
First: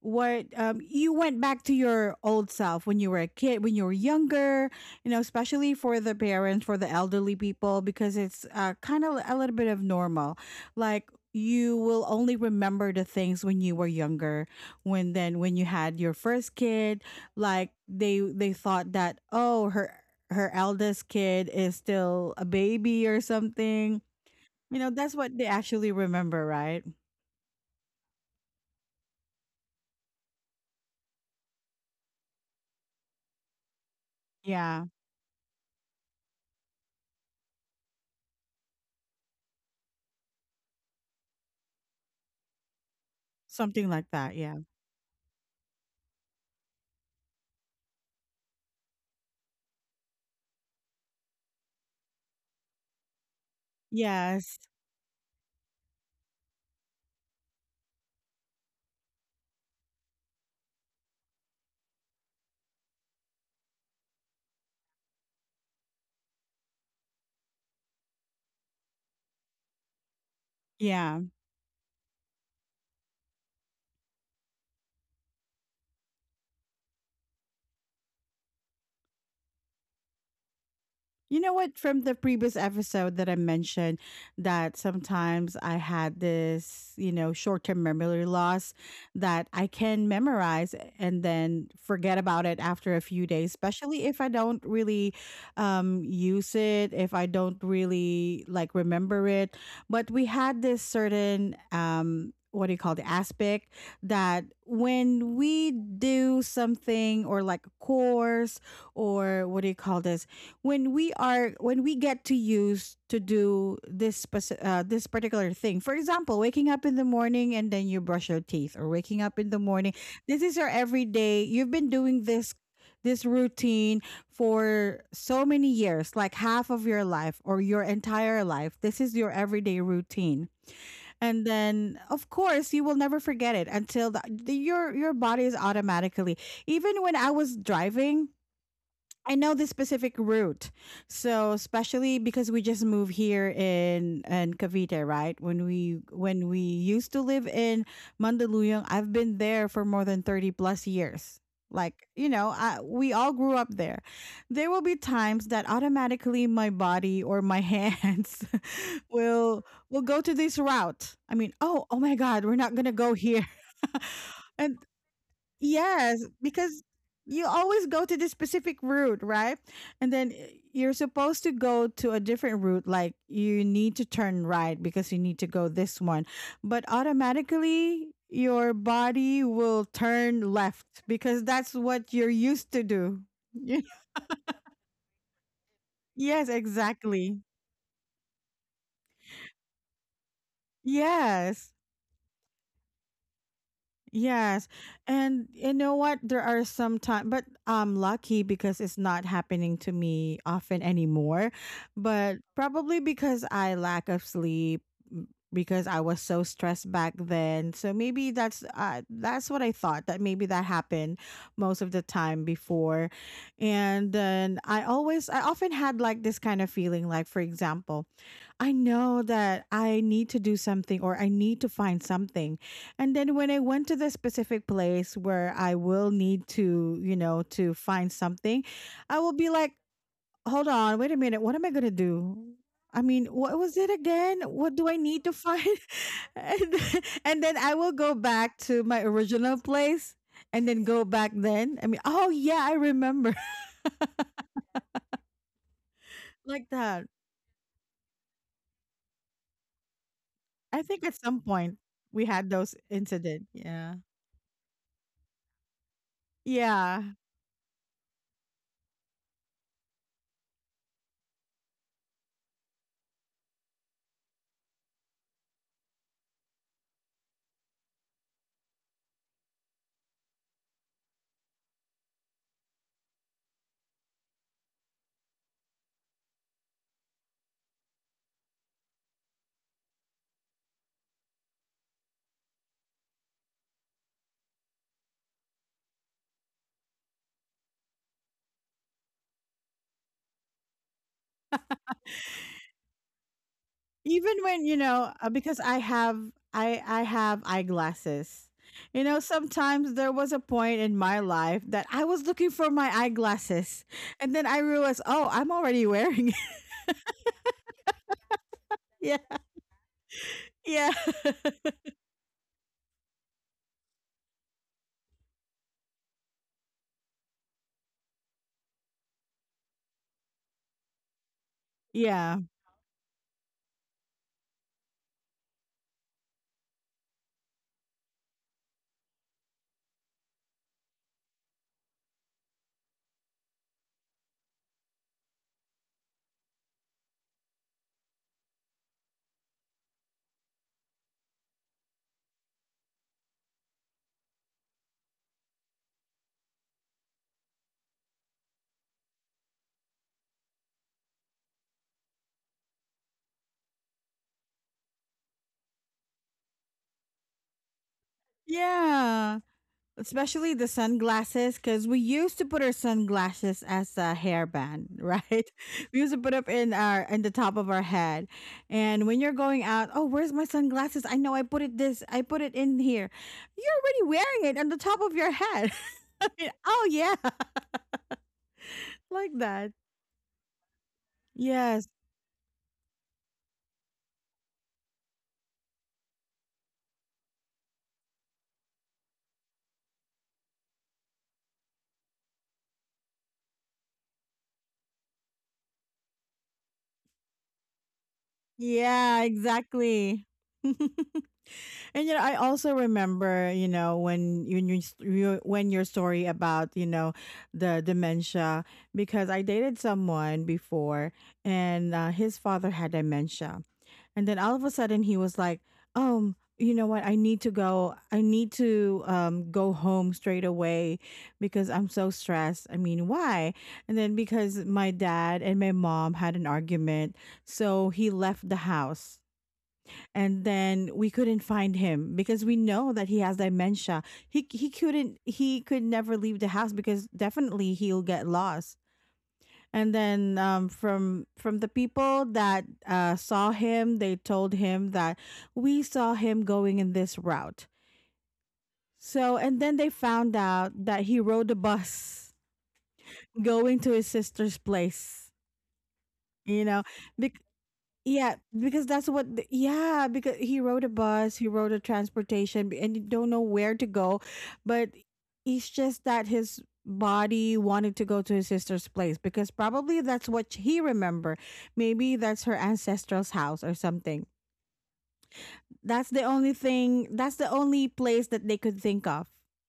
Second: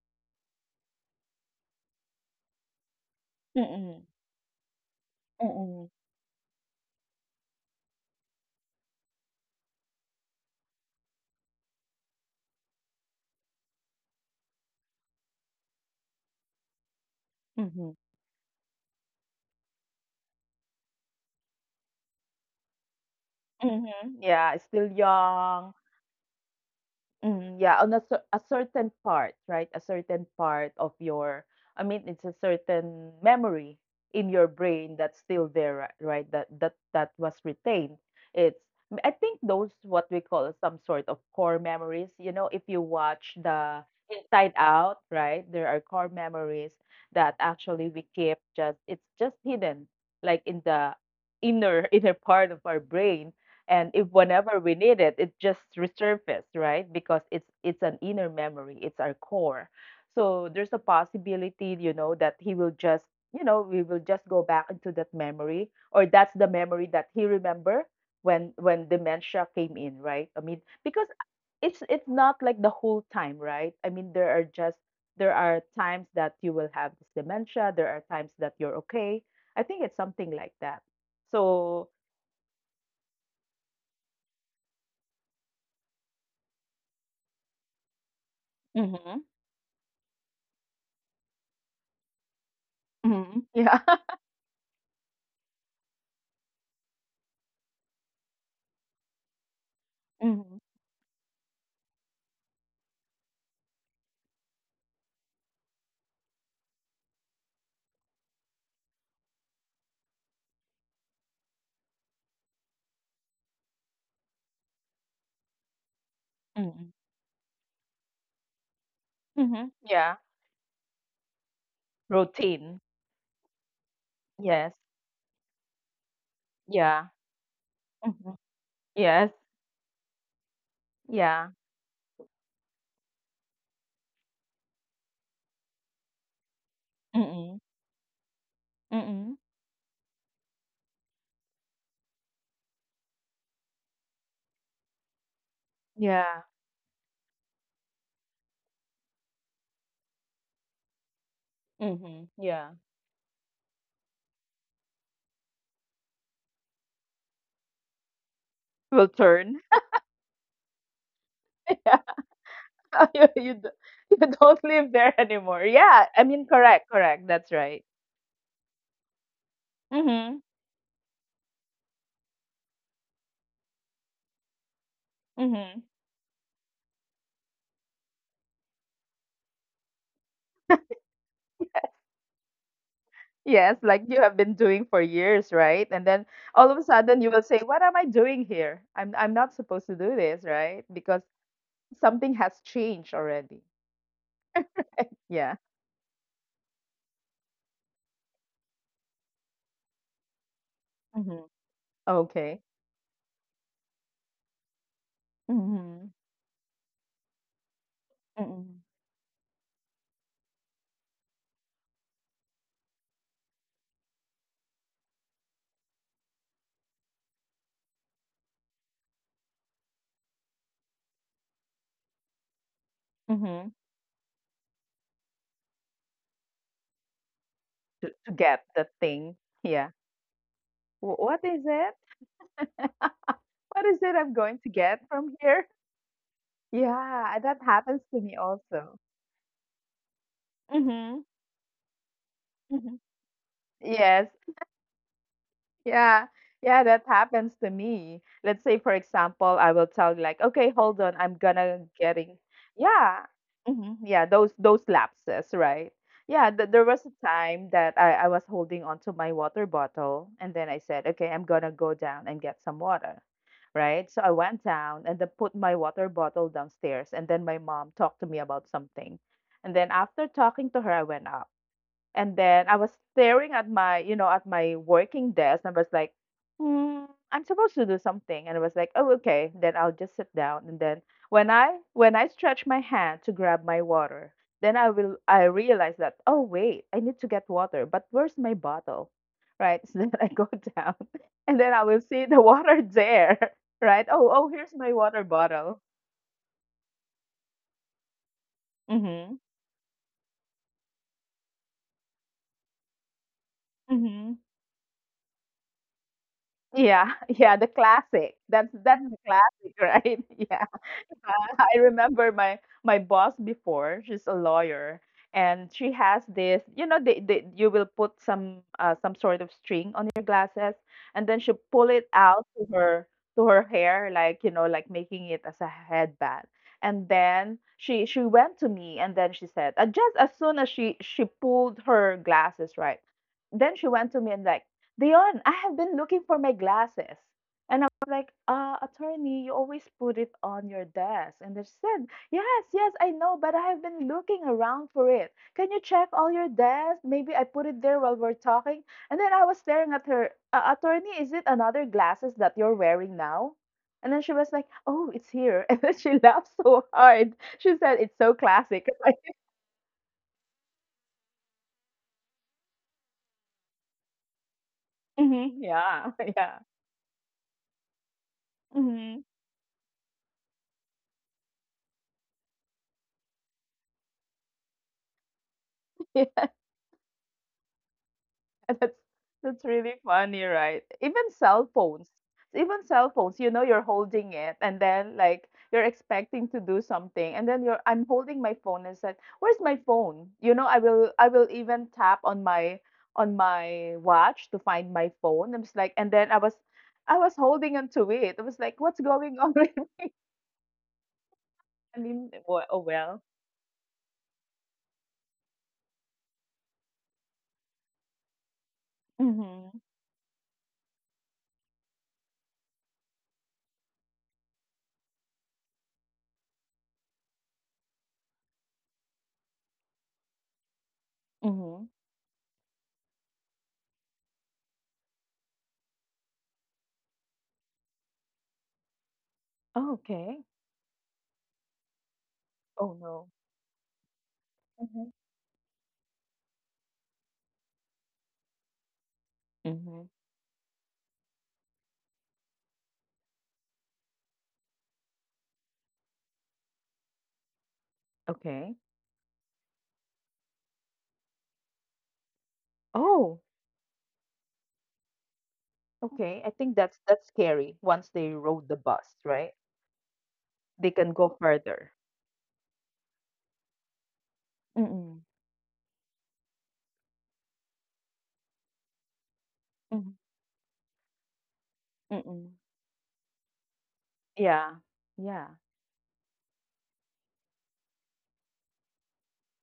what you went back to your old self when you were a kid, when you were mm-mm, younger, you know, especially for the parents, for the elderly people, because it's kind of a little bit of normal, like you will only remember the things when you were younger, when then when you had your first kid. Like mm-hmm, they thought that, oh, her eldest kid is still a baby or something, mm-hmm, yeah, you still know, that's what they young. actually remember, right? Mm, yeah, on a, a certain part, right? A certain part of your, I mean, it's a certain memory in your Yeah, brain that's still there, right? That was retained. It's, I think, those what we call some sort of core memories. You know, if you watch the something like that, Inside yeah. Out, right? There are core memories that actually we keep, just, it's just hidden, like in the inner inner part of our brain. And if Yes. whenever we need it just resurfaces, right? Because it's an inner memory, it's our core. So there's a possibility, you know, that he will just, you know, we will just go back into that memory, or that's the memory that he remember when dementia came in, right? I mean, because Yeah. it's not like the whole time, right? I mean, there are just, there are times that you will have this dementia. There are times that you're okay. I think it's something like that. You know what? So From the previous episode that I mentioned, that sometimes I had this, you know, short term memory loss, that I can memorize and then forget about it after a few mhm. days, Yeah. especially if I don't really use it, if I don't really like remember it. But we Mhm. had this certain, what do you call the aspect, that when we do something or like a course, or what do you call this? When we are when we get to use to do this this particular thing, for example, waking up Mhm. in the morning and then you brush your teeth, or waking up in the Mhm. morning, Yeah. this is your everyday, you've been doing this, Routine. this routine, Yes. for so many years, like half of your Yeah. life or your Mhm. entire life, this is Yes. your everyday routine. And Yeah. then of course you will never forget it, until the, your body is automatically. Even when I was Mm. driving, Mm. I know the specific route. So especially because we just moved here in Cavite, right? Yeah. When we used to live in Mandaluyong, I've been there for more than 30 plus years. Like, Mhm. you know, Yeah. I, we all grew up there. There will be times that automatically my body or my hands Will turn. will will go to this route. I mean, oh, Yeah. oh my god, we're not going to go You here. you d you don't And live there anymore. Yeah. I yes, mean, because correct, correct. you That's right. always go to this specific route, right? And then Mhm. You're supposed to go to a different route, like you need to turn right because you need to go Mhm. this one. But automatically, your body will turn left because that's what you're used to do. Yes, like you have been doing for years, right? And then Yes, all of a sudden you exactly. will say, "What am I doing here? I'm not supposed to do this, right?" Because Yes. something has changed already. Yes. And Yeah. you know what? There are some time but I'm lucky because it's not happening to me often anymore. Mhm. But Okay. probably because I lack of sleep, m- because I was Mhm. so stressed back then. So maybe Mm. That's what I thought that maybe that happened most of the time before. And then I often had like this kind of feeling, like for example, I know that I need to do something or I need to find something. And then when I went Mhm. to the specific place where I will need to, you know, to find To something, get the I will be thing. like, Yeah. hold on, wait a minute, "Wh what am what I going is to it? do? I mean, what was it What is again? it I'm What going do to I need to get from find? here?" And then Yeah, I that will go happens to back me to my also. original place and then go back Mhm. then. I mean, oh yeah, I Mhm. remember, Yes. Yeah, like that. yeah, that happens to me. Let's say, for example, I will tell you like, I okay, think at hold on, some I'm point gonna we had getting, those incident. yeah, Yeah. hmm, yeah, those lapses, right? Yeah, th Yeah. there was a time that I was holding onto my water bottle, and then I said, okay, I'm gonna go down and get some water, right? So I went down and then put my water bottle downstairs, and then my mom talked to me about something, and then after talking to her, I went up. And then I was staring at my, you know, at my working desk, and I was like, hmm, I'm supposed to do something. And I was like, oh, okay, then I'll just sit down. And then when I stretch my hand to grab my water, then I realize that, oh wait, I need to get water, but where's my bottle? Right. So then I go down and then I will see the water there. Right. Even Oh, oh, when, you here's my know, water because I bottle. have I have eyeglasses. You know, Mm-hmm. sometimes there was a point in my life that I was looking for my eyeglasses and Mm-hmm. then I realized, "Oh, I'm already wearing it." Yeah, yeah, the classic. That's that's Yeah. the classic, right? Yeah. Yeah. I remember my boss before. She's a lawyer, and she has this. You know, they you will put some sort of string on your glasses, and then she pull it Yeah. out to her hair, like, you know, like making it as a headband. And then she went to me, and then she said, just as soon as she pulled her glasses, right, then she went to me and like, "Dion, I have been looking for my glasses." And I was like, "Attorney, you always put it on your desk." And they said, "Yes, yes, I know, but I have been looking around for it. Can you check all your desk? Maybe I put it there while we're talking." And then I was staring at her, "Attorney, is it another glasses that you're wearing now?" And then she was like, "Oh, it's here." And then she laughed so hard. She said, "It's so classic." Like, Yeah. Especially the sunglasses, because we used to put our sunglasses as a hairband, right? We used yeah, to put up yeah. in our in the top of our head, and when Hmm. you're going out, oh, where's my sunglasses? I know I put it this I put it in here. You're already wearing it on the top of your head. I mean, oh yeah. That's Like that. that's really funny, right? Even cell Yes, phones. Even cell phones, you know, you're holding it and then like you're expecting to do something, and then you're I'm holding my phone and said, "Where's my phone?" You know, I will even tap on my watch to find my phone. I'm just like, and then I was holding on to it. I was like, "What's yeah, going on?" exactly. And I you know, mean, I also oh well. remember, you know, when when your story about, you know, the dementia, because I Mhm. dated someone before, and his father had dementia, and then all of a sudden he was like, You know what? I need to go. I need to go home straight away because I'm Mhm. so stressed. I mean, why? And then because my dad and my mom had an argument, so he left the house, Oh, and okay. then we couldn't find him because we know Oh that he no. has dementia. He Mhm. Could never leave the house because definitely he'll get lost. And Mhm. then from the people that saw him, they told him that we saw him going in this route. Okay. So and then they found out that he rode the bus Oh. going to his sister's place. Okay, I You know. think that's scary once they Yeah, rode the because that's bus, what the, right? yeah, because he rode a They can go bus, he rode a further. And you don't know where to go, but Mm-mm. it's just that his body wanted to go to his sister's place because probably Mm-mm. that's what he remember. Maybe that's her Mm-mm. ancestral's house or something. Yeah. Yeah. That's the only thing. That's the only place that they could think of.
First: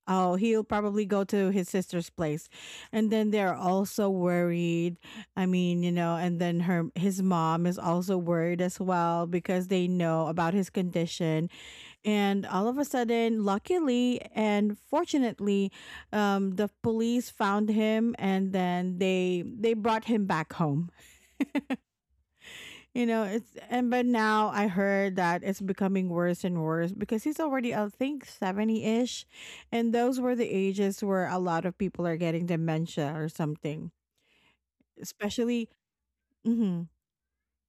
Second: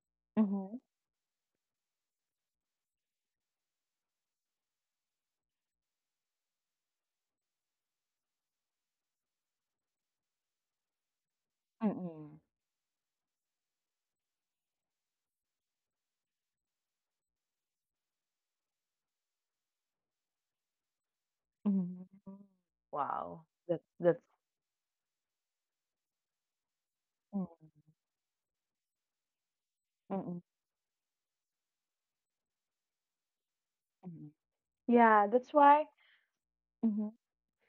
Oh, he'll Mm-hmm. probably go to his sister's place, and then they're also worried. I mean, you know, and then her his mom is also worried as well because they know about his condition. Mm-mm. And all of a sudden, luckily and fortunately, the police found him, and then they brought him back home. Mm-hmm. You know, Wow. it's, That's and but that's. now I heard that it's becoming worse and worse because he's Mm-mm. already I think 70-ish, and those were Mm-mm. the ages where a lot of people are getting dementia or something. Yeah, that's Especially, why. mhm. Mm-hmm.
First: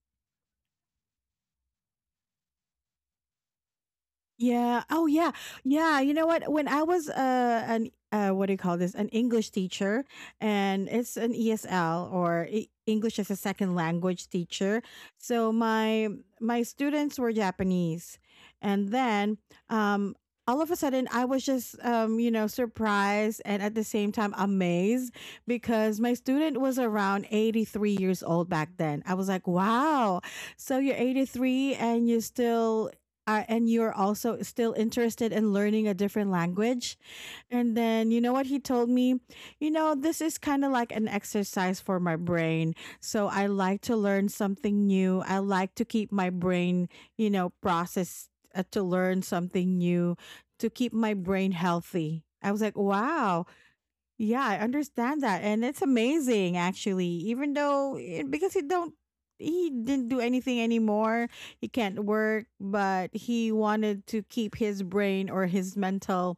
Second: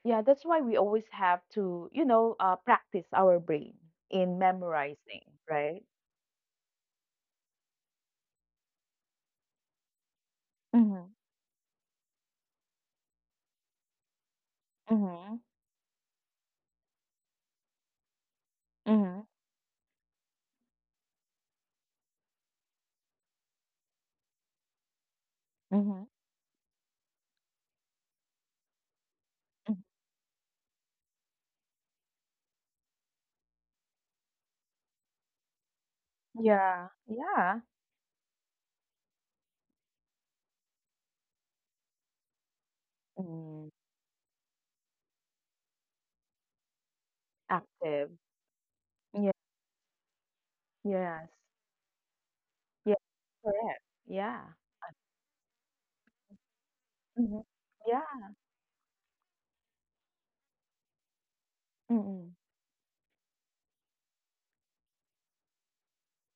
Yeah, that's why we always have to, you know, practice our brain in Yeah. Oh, memorizing, yeah. right? Yeah. You know what? When I was an what do you call this? An English teacher, and Mm-hmm. it's an ESL or English as a second language teacher. Mm-hmm. So my students were Japanese, and Mm-hmm. then um, all of a sudden I was just you know, surprised and at the same time amazed, Mm-hmm. because my student was around 83 years old back then. I was like, wow. So you're 83 and you still and you're also still interested in learning a different Yeah. language. Yeah. And then, you know what he told me? You know, this is kind of like an exercise for my brain. So I Mm. like to learn something new. I like to keep my brain, you know, Active. process, to learn something new, to keep my Yes. brain healthy. I was like, Yeah, wow. correct. Yeah, Yeah. I understand that. And it's amazing actually, Mhm. even though Yeah. it, because he don't, he didn't do anything anymore. He can't Mm-mm. work, but he wanted to keep his brain or his mental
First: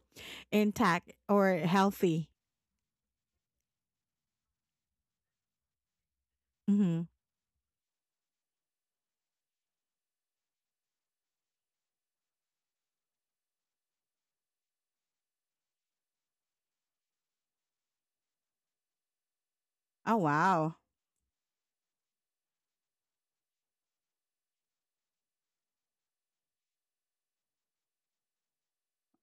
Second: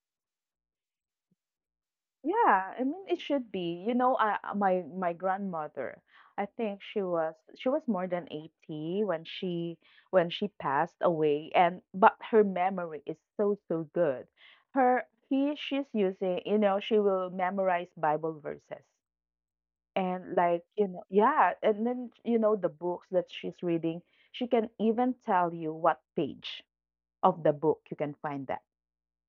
intact or healthy. Yeah, I mean, it should be. You know, my grandmother, I think Hmm. she was more than 80 when she passed away, and but her memory is so, so good. Her he she's using, you know, she will memorize Bible verses. Oh And like, wow. you know, yeah, and then you know the books that she's reading, she can even tell you what page of the book you can find that.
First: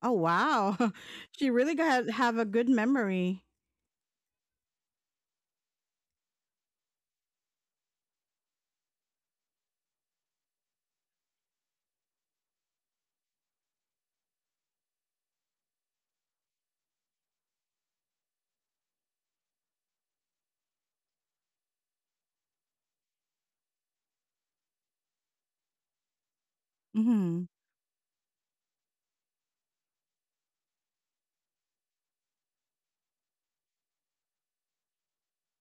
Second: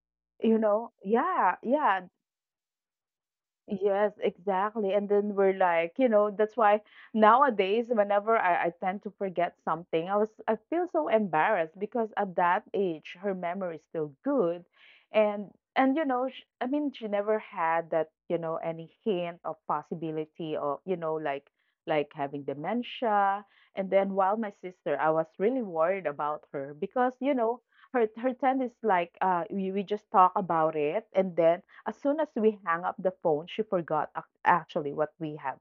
Oh You wow. know? She Yeah, really yeah. got have a good memory. Yes, exactly. And then we're like, you know, that's why nowadays, whenever I tend to forget something, I feel so embarrassed because at that age, her memory is still good, and and you know, sh I mean, she never had that, you know, any hint of possibility of, you know, like having dementia. And then while my sister, I was really worried about her because, you Hmm. know, her tendency is like, we just talk about it, and then as soon as we hung up the phone, she forgot actually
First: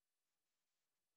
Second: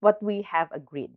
what we have agreed.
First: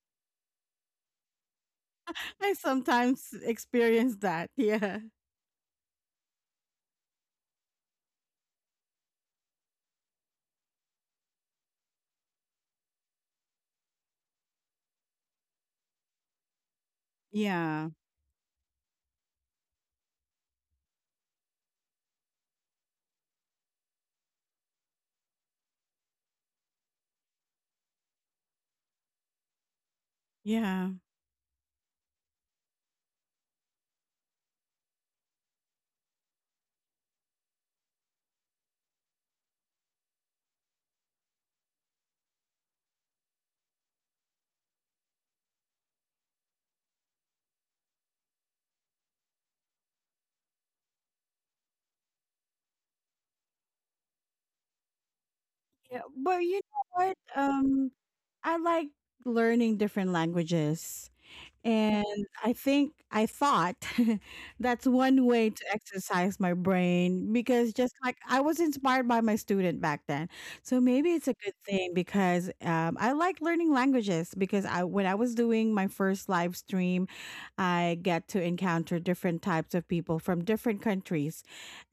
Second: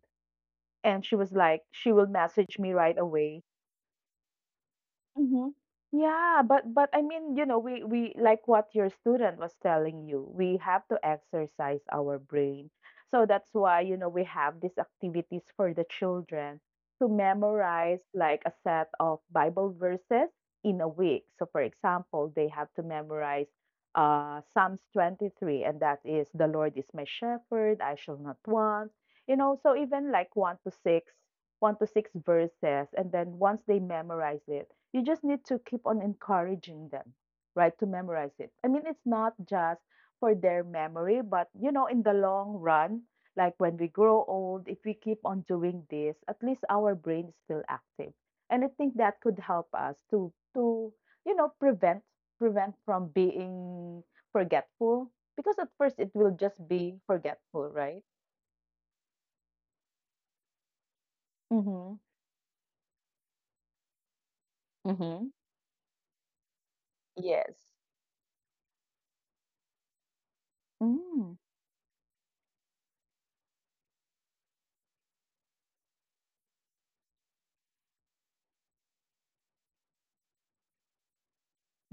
And she was like, she will I message me right sometimes away. experience that. Yeah. Mhm. Yeah, but I mean, you know, we like what your student was telling you. We have to exercise our brain. So that's why, you know, we have these activities for the children to Yeah. memorize, like, a set of Bible verses in a week. So for example, they have to memorize Psalms 23, and that is, "The Lord is my shepherd, I shall not want." You know, so even like 1 to Yeah. 6, one to six verses, and then once they memorize it, you just need to keep on encouraging them, right, to memorize it. I mean, it's not just for their memory, but, you know, in the long run, like when we grow old, if we keep on doing this, at least our brain is still active. And I think that could help us to, you know, prevent from being forgetful, because at first Yeah, it will but you just know be what? forgetful, right? I like learning different languages. Mm-hmm. And I think I thought that's one Mm-hmm. way to exercise my brain, Yes. because just like I was inspired by my student back then. So maybe it's a Mm. good thing because I like learning languages, because I when I was doing my first live stream, I get to encounter different types of people from different countries,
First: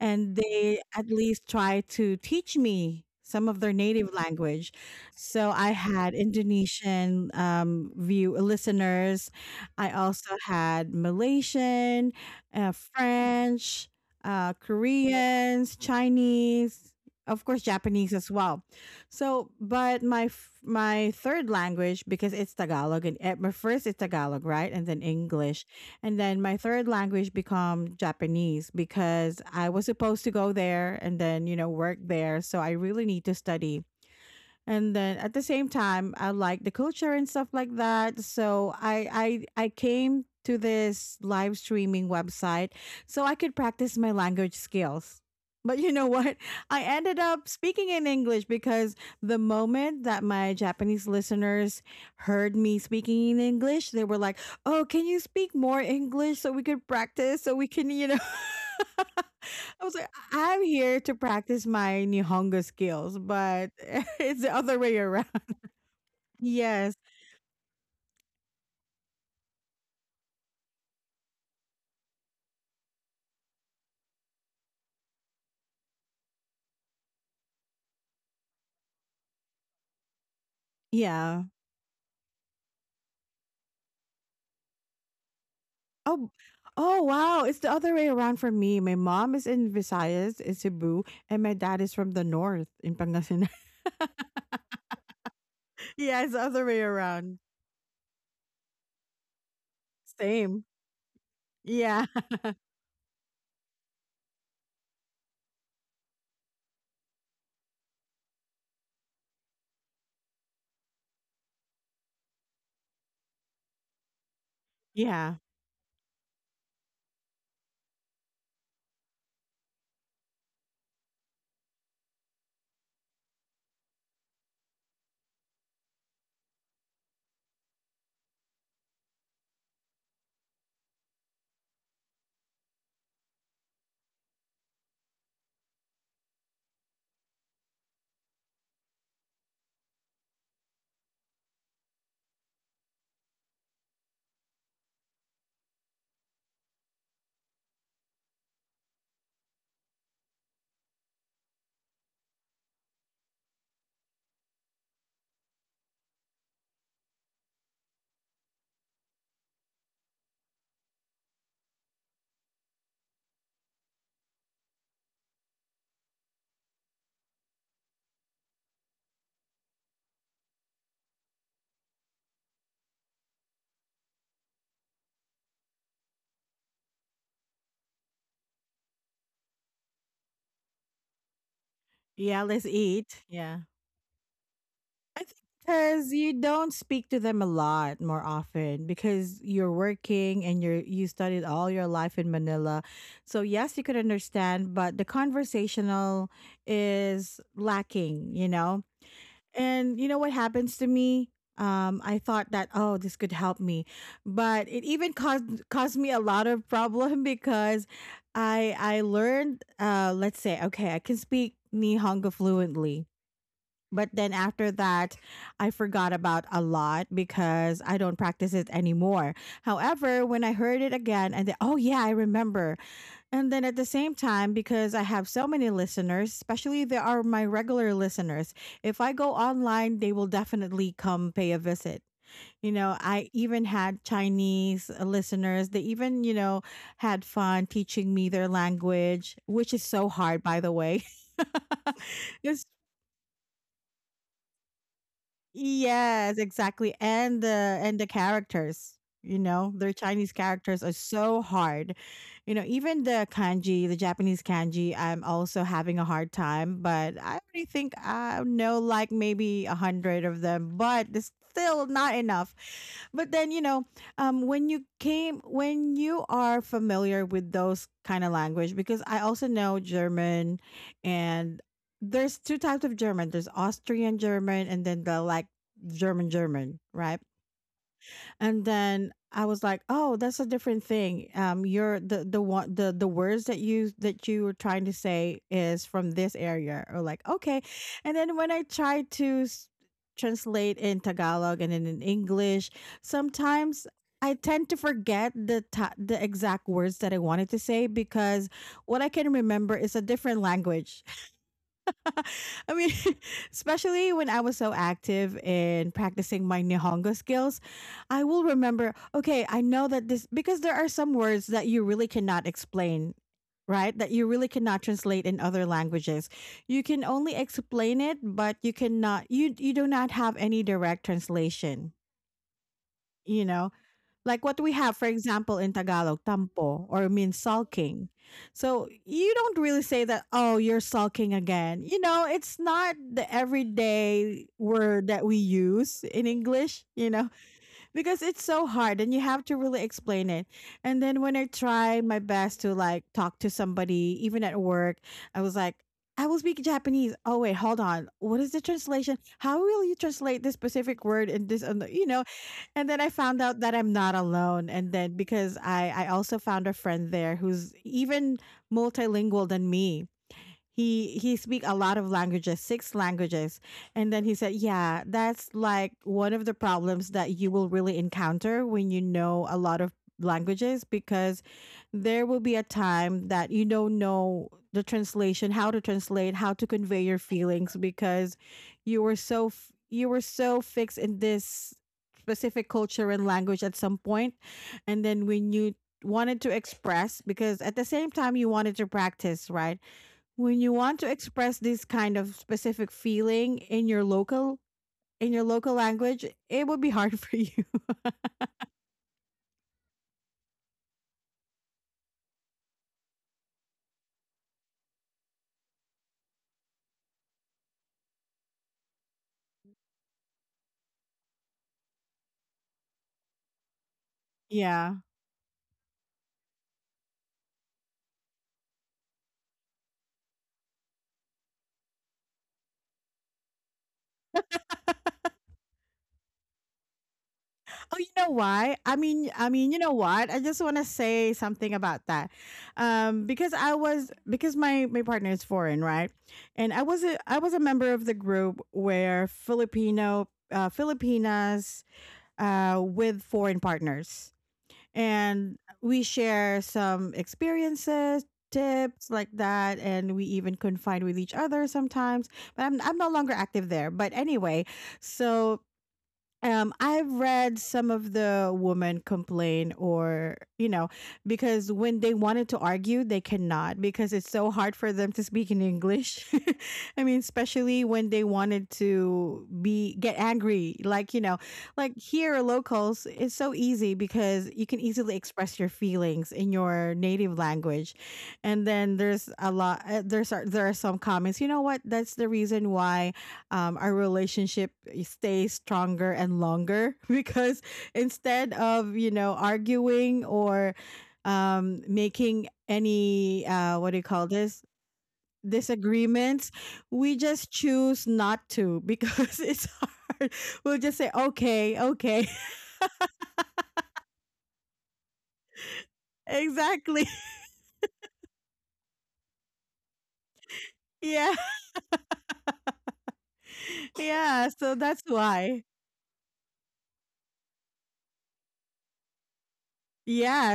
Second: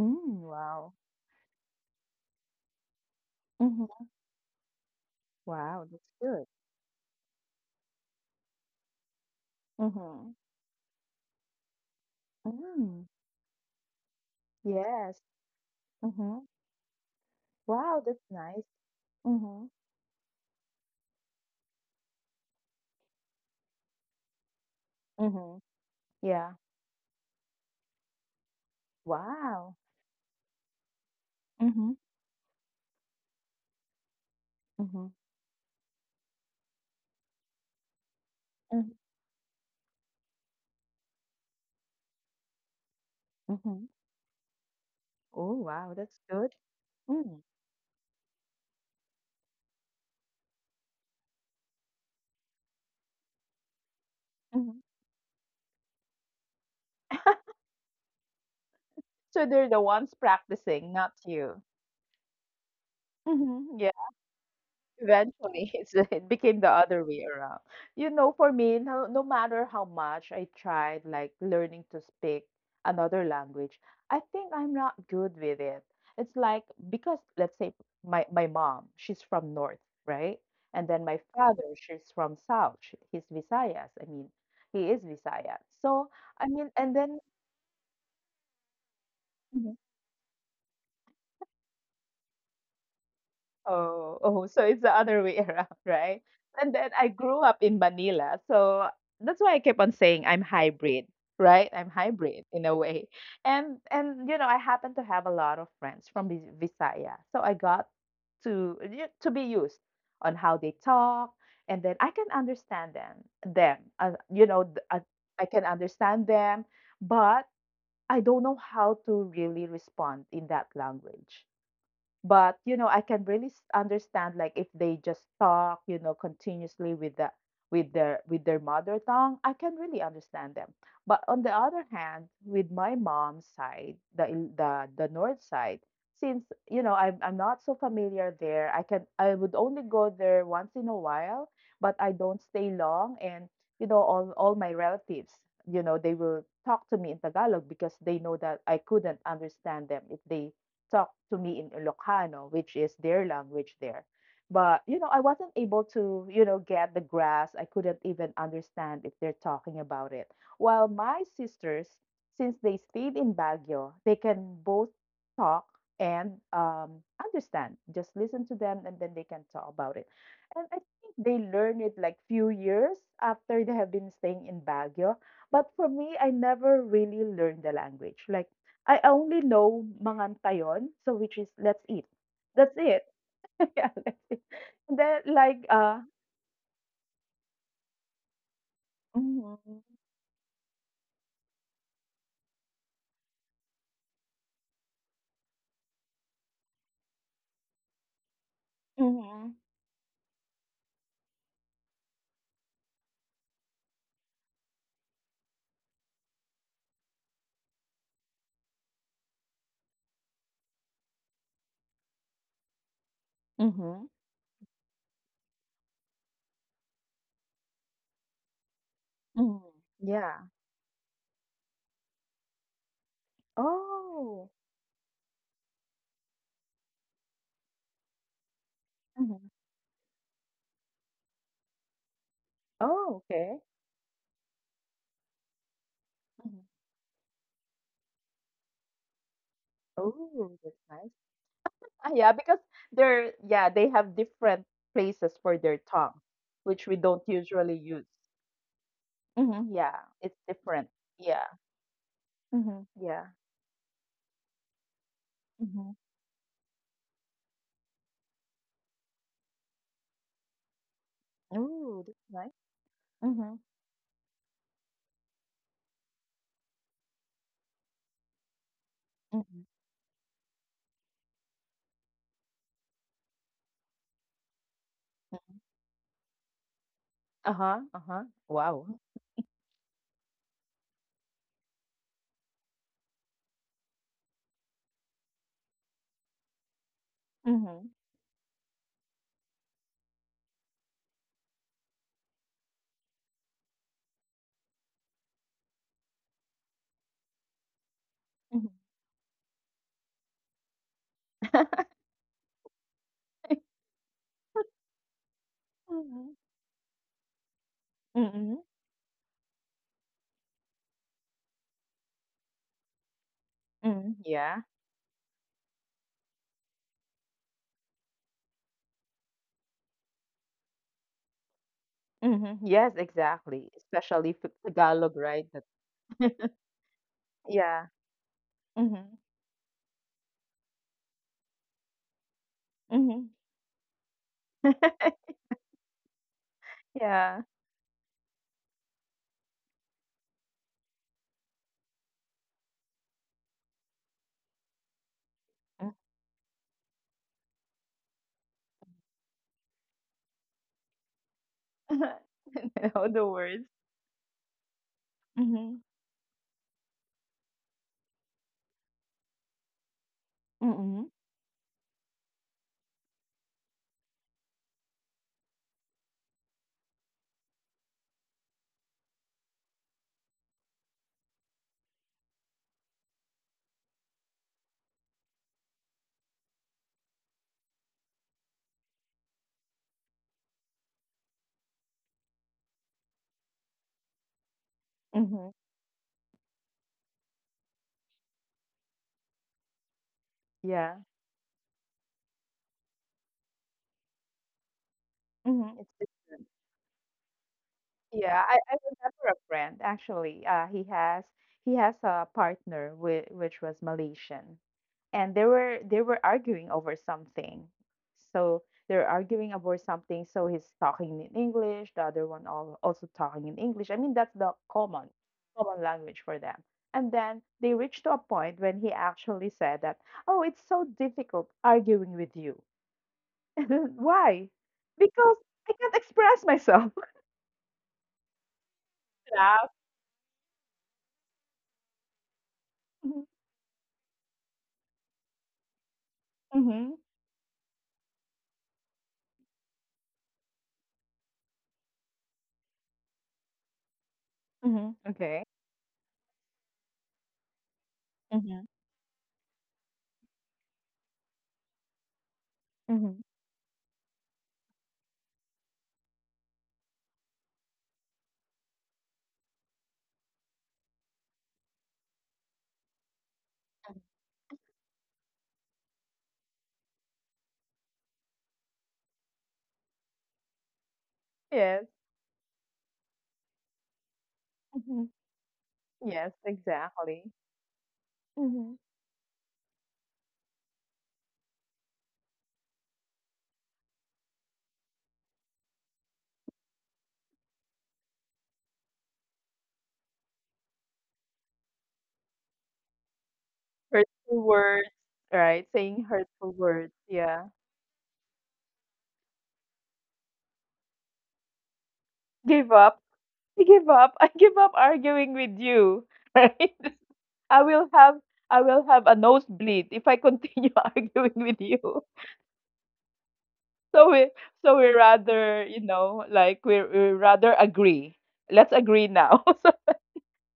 and they wow. at least try to teach me some of their Mhm. native language. So I Wow, that's had good. Indonesian view listeners, I Mhm. also had Malaysian, Mm. French, Yes. Koreans, Mhm. Chinese, of course Wow, Japanese as that's well. nice. So, Mhm. but my third language, because it's Tagalog, and at my first it's Tagalog, right? And then Mhm. English. And then Yeah. my third language become Japanese because I Wow. was supposed to go there and then, you know, Mhm. work there, so I really need to study, and Mhm. then at the same time I like the culture and stuff like that. So Mhm. I came to this live streaming website so I could Mhm. practice my language skills, Oh, but you wow, know that's what, good. I ended Mm. up speaking in English because the moment that my Japanese listeners heard me speaking in English, they were like, Mhm. "Oh, can you speak more English so we could practice, so we can, you know." So they're the I was like, ones "I- I'm practicing, here not to you. practice my Nihongo skills, but Mhm. it's the other way around." Eventually, it's, it became the Yes. other way around. You know, for me, no, no matter how much I tried, like learning to speak another language, I think I'm not good with it. It's like, because let's say my mom, she's from North, right? And then my Yeah. father, she's from South. He's Visayas. I mean, he is Visayas. So Oh, I mean, and oh then, wow. It's the other way around for me. My mom is in Visayas, in Cebu, and my dad is from the north in Pangasinan. oh, oh, so it's the other way around, Yeah, right? it's the other And way then I around. grew up in Manila, so that's why I kept on saying I'm Same. hybrid, right? I'm Yeah. hybrid in a way. And you know, I happen to have a lot of friends from Visaya. So I got to be used on how they talk, and then I can understand them. Yeah. I can understand them, but I don't know how to really respond in that language. But I can really understand, like if they just talk continuously with the with their mother tongue. I can really understand them. But on the other hand, with my mom's side, the north side, since I'm not so familiar there, I would only go there once in a while, but I don't stay long. And all my relatives, they will talk to me in Tagalog because they know that I couldn't understand them if they talk to me in Ilocano, which is their language there. But I wasn't able to get the grasp. I couldn't even understand if they're talking about it. While my sisters, since they stayed in Baguio, they can both talk and understand. Just listen to them and then they can talk about it. And I think they learn it like few years after they have been staying in Baguio. But for me, I never really learned the language. Like, I only know mangantayon, so which is let's eat. Yeah, let's That's it. eat. Yeah. Yeah, let's eat. I Then think like because you don't speak to them a lot more often because you're mhm, working and you studied all your life in Manila. So yes, you could understand, but the conversational is lacking, you know? mhm, And you know what happens to me? I thought that, oh, this could help me, but it even caused me a lot of problem because I learned, let's say, okay, I can speak Nihongo fluently, mhm, but then after that, I forgot about a lot because I don't practice it anymore. mhm. However, Yeah. when I heard it again, and then, oh yeah, I remember. And then at the same Oh. time, because I have so many listeners, especially they are my regular listeners, if I go Mhm. online, they will definitely come pay a visit. You know, Oh, I okay. even had Chinese listeners. They even, you Mhm. know, had fun teaching me their language, which is so hard, Oh, by the that's way. nice. Ah, yeah, because It's they're yeah, they have different places for their tongue, yes, which exactly. we don't And the usually and the use. characters, you Hmm, know, their yeah, Chinese it's characters different. are so Yeah. hard. You know, Hmm, even the yeah. kanji, the Japanese kanji, I'm also Hmm. having a hard time, but I already think I know like maybe 100 of them, but it's still Oh, not that's nice. enough. But then, Hmm. you know, when you are familiar with those kind of language, because I also Hmm. know German, and there's two types of German. There's Austrian German and then the like German German, right? Uh-huh, uh-huh. And Wow. then I was like, "Oh, that's a different thing. You're the one the words that you were trying to say is from this area." Or like, "Okay." Mhm, And then when I tried to translate in Tagalog and then in English, sometimes I tend to forget the the exact words that I wanted to say because mhm. what I can remember is a different language. I mean, especially when I was so active in Mhm, practicing my Nihongo skills, I will mm, remember, okay, I know that this, because there are some words that you really cannot explain, right? That mm, you really yeah. cannot translate in other languages. You can only explain it, but you cannot, you do not have any direct translation, Mhm. Yes, you exactly. know? Especially Like for it's what we have, for Tagalog, right? example, That in Tagalog, tampo or means yeah. sulking. So Mhm, you don't really say that, oh, you're sulking again. You know, it's not the mhm. everyday word that we use in English, you know, Yeah. because it's so hard and you have to really explain it. And then when I try my best to like talk to somebody, even at work, I was like, Mm. I will speak Japanese. Oh wait, hold on. What is the translation? How will you translate this specific word in this? And You know, and I then know I the found out words. that I'm not alone. And then because Mhm, I also found a friend there who's even multilingual than me. mm, He speak a lot of languages, 6 languages, and then he said, yeah, that's like one of the problems that you will really encounter when you know a lot of languages, because there will be a time that you don't know the translation, how to translate, how to convey your feelings, because you were so you were so fixed in this specific culture and language at some point, and then when mhm. you wanted to express, because at the same time you wanted to practice, right, when you want Yeah. to express this kind of specific feeling in your local, in your local Mhm. It's language, different. it would be hard for you. Yeah, I remember a friend actually, he has a partner which was Malaysian, and they were arguing over something. So they're arguing over something. So he's talking in English. The other one also talking in English. I mean, that's the Yeah. common language for them. And then they reached to a point when he actually said that, "Oh, it's so difficult arguing with you." And then, why? Because I can't express myself. Oh, you know why? Yeah. You know what? I just want to say something about that, because I was because my partner is foreign, right? And Mm-hmm. I was a member of the group where Filipino, Filipinas with foreign partners. Mm-hmm. Okay. And we share some experiences, Mm-hmm. tips like that, and we even confide with each other sometimes, but I'm no Mm-hmm. longer active there, but anyway, so I've read some of the women complain, or you know, because when they wanted to argue, they cannot because it's so hard for them to speak in English. I mean, especially when they wanted to be get angry, like you know, Yes. like here locals, it's so easy because you can Mm-hmm. easily express your feelings Yes, in your exactly. native language, and Mhm. then there's a lot. There are some comments. You know what? That's the reason why our relationship stays stronger and longer because instead of, you know, arguing or making any, what do you call Hurtful this, words, right? Saying hurtful disagreements, words, we yeah. just choose not to because it's hard. We'll just say okay, okay. Give up. I give up. I give up arguing with you, right? Exactly. I will have I will have a nosebleed if I continue arguing Yeah, with you. So we yeah. So so we that's why. rather, like we rather agree. Let's agree now.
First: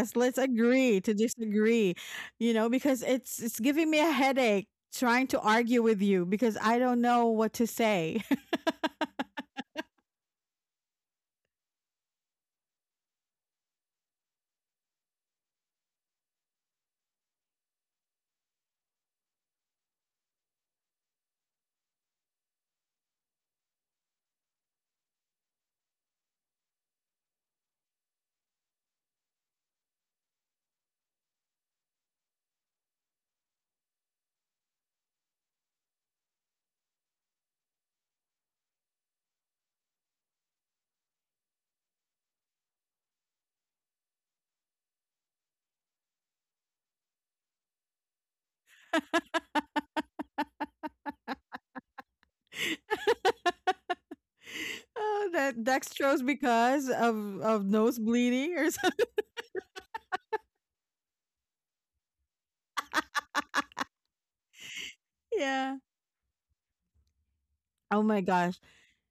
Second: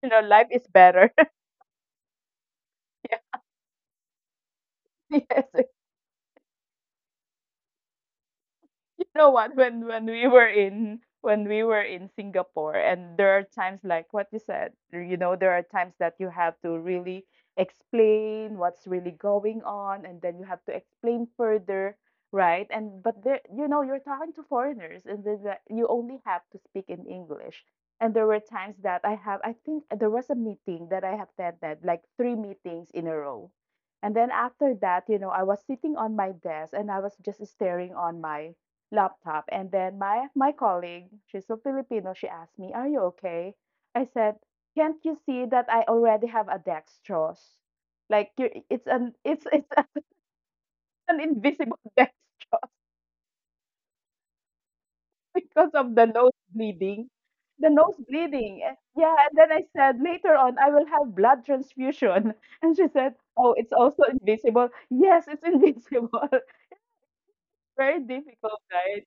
So, let's life is agree better. to disagree. You know, because it's giving me a headache trying to Yes. argue with you because I don't know what to say. No, what when we were in when we were in Singapore, and there are times like what you said, there are times that you have to really explain what's really going on, and then you have to explain further, right? And but there, you're talking to foreigners, and then you only have to speak in English. And there were times that I think there was a meeting that I have attended, like three meetings in a row. And then after that, I was sitting on my desk and I was just staring on my laptop. And then my colleague, she's a Filipino, she asked me, "Are you okay?" I said, "Can't you see that I already have a dextrose? Like you, it's an it's an invisible dextrose Oh, that because of the dextrose nose because bleeding." of The nose nose bleeding bleeding. or And— something. yeah, and then I said later on I will have blood transfusion. And she said, "Oh, it's also invisible." Yes, it's Yeah. invisible. Oh Very my gosh. difficult, right?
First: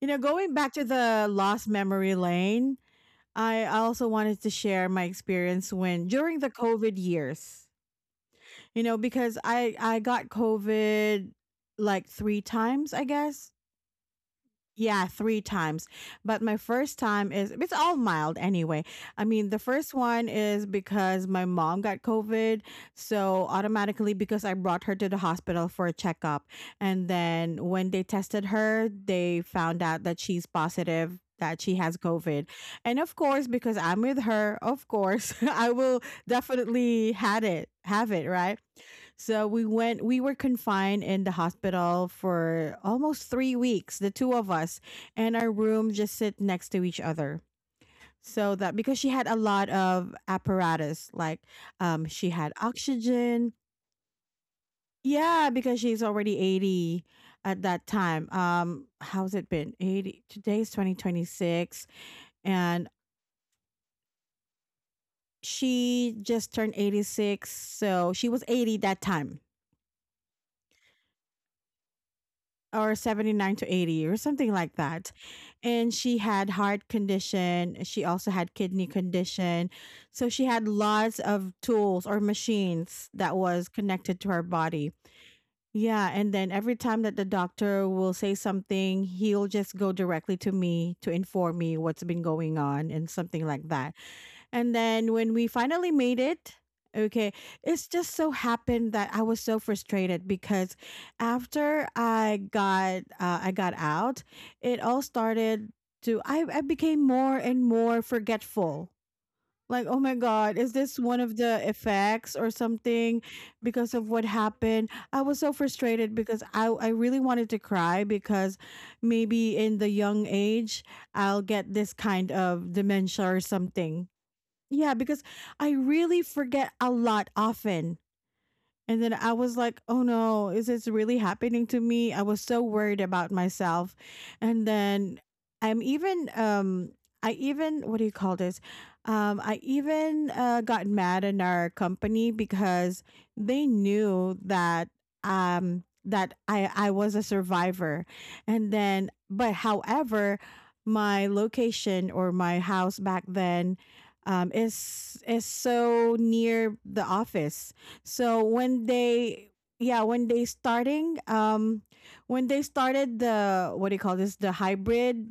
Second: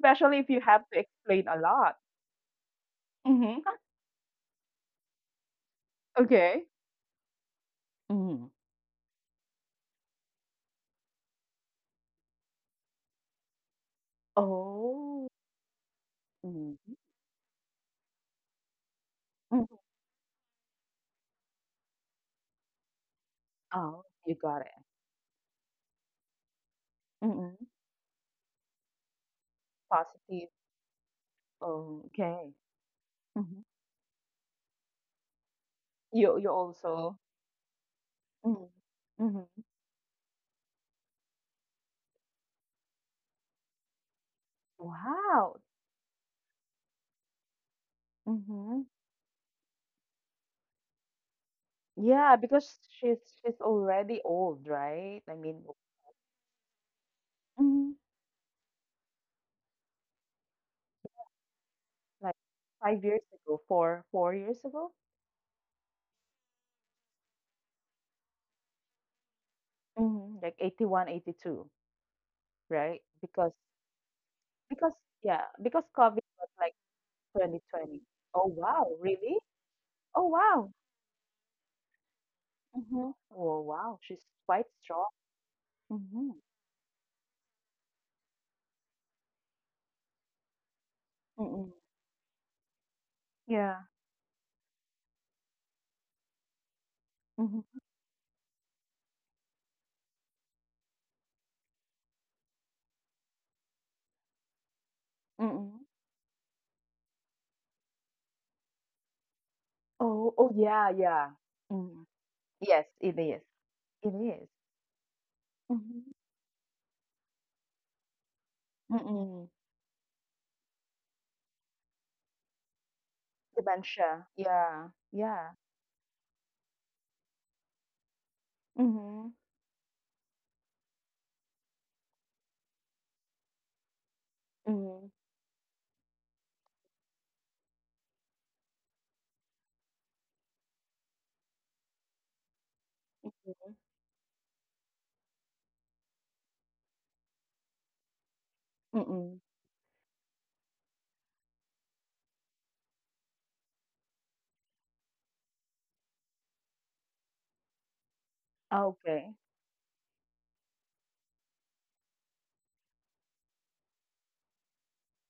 You know, if going you back have to to the explain a lost lot. memory lane, I Hmm. I also wanted to share my experience when during the Okay. COVID years. Mhm. You know, because I got COVID like 3 times, I guess. Yeah, Oh. three times. But my Mhm. first time is it's all mild anyway. I mean, the Mhm. first one is because my mom got COVID, so Oh, automatically you because I got it. brought her to the hospital for a checkup, and Mhm. then when they tested her, they found out that she's Positive. positive that she has Oh, COVID. okay. And of course, Mhm. because I'm with her, of course, I will You definitely also have it, right? Mhm. So Mhm. We were confined in the hospital for almost 3 weeks, the two of us, and our Wow. room just sit next to each other. So that Mhm. because she had a lot of apparatus, like, she Yeah, had because she's oxygen. she's already old, right? I Yeah, mean, because she's already 80 at that mhm, time. How's it been? 80, today's 2026. like And 5 years ago, 4 years ago, she just turned 86. So she was 80 that time, mhm, like 81, 82, or right? Because 79 to 80 or something like because that. yeah, because And she COVID had was like heart condition, 2020. she also Oh, had kidney wow, really? condition, Oh, so she had wow. lots of tools or machines Mhm. that Oh, was wow, connected she's to her quite body. strong. Yeah, Mhm. and then every time that the doctor will say something, he'll just go directly to me to inform Mm-mm. me what's been going on and something like Yeah. that. And then when we finally made it, okay, Mhm. it's just so happened that I was so frustrated because after I got, I got out, it all started Mm-mm. to, I became more and more forgetful. Like, oh my Oh, oh God, is yeah, this one yeah. of the Mm. effects or Yes, it something is. because of It what is. happened? I was so Mhm. frustrated because, I really wanted to cry because Mm-mm. maybe in the young age, I'll get this kind of dementia or something. Dementia. Yeah. Yeah, because Yeah. I really forget a lot often. And then I Mhm. was like, oh no, is this really happening to me? I was so worried about myself. And Mhm. then I'm even, what do you call this? I even, got mad in our company because they Mhm. knew that, that I was a survivor. And then, Mm-mm. but however, my location or my house back then, is so near the office. So when Okay. they, yeah, when they started the, what do you call this, the hybrid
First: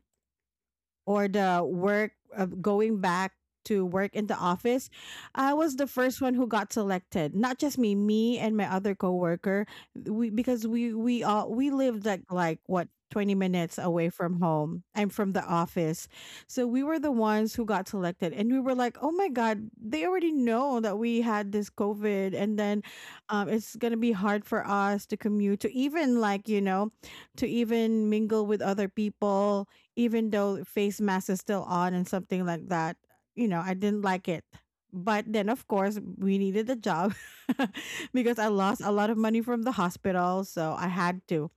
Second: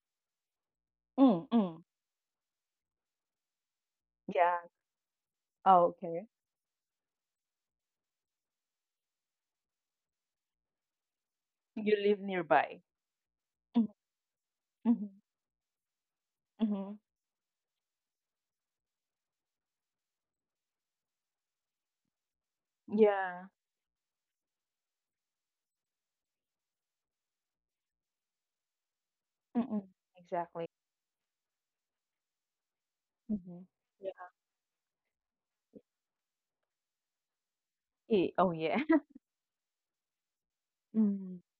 or Mm. the Mm. work of going back to work in the Yeah. office, I was the first Okay. one who got selected. Not just me, me and my other coworker. We because we You lived live like nearby. what, 20 minutes Mhm. away from home Mhm. and from the office. So we Mhm. were the ones who got selected, and we were like, "Oh my god, they already know that we had this COVID, and then Yeah. It's going to be hard for us to commute to even like, you know, to even mingle with other people Mm-mm. even though Exactly. face mask is still on and something like that." You know, Mhm. I didn't Yeah. like it. But then, of course, we needed a job Eh, because I oh yeah. lost a lot of money from the hospital. So I had Mm. to.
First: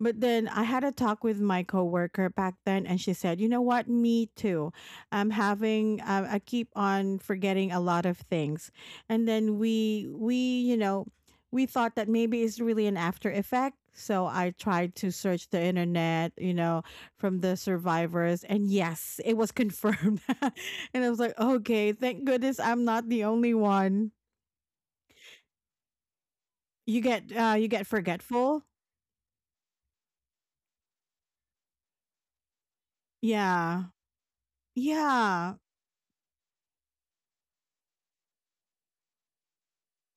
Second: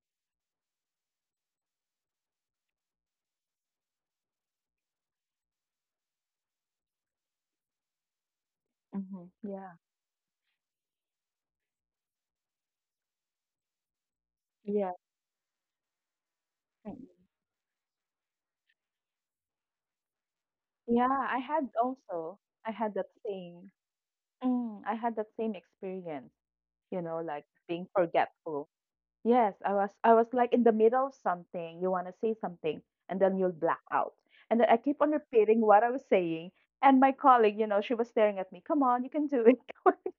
But then I had a talk with my coworker back then, and she said, "You know what? Me too. I'm having. I keep on forgetting a lot of things." And Mhm. then Yeah. we we thought that maybe it's really an after effect. So I Yeah. tried to search the internet, Mm-mm. from the survivors, and yes, it was confirmed. And Yeah, I was like, I had "Okay, thank also. goodness I I'm had not that the only same one." I had that same experience, like you get being forgetful. forgetful. Yes, I was like in the middle of something. You want to say something, and then you'll black Yeah. out. And then I keep on Yeah. repeating what I was saying, and my colleague, she was staring at me, "Come on, you can do it.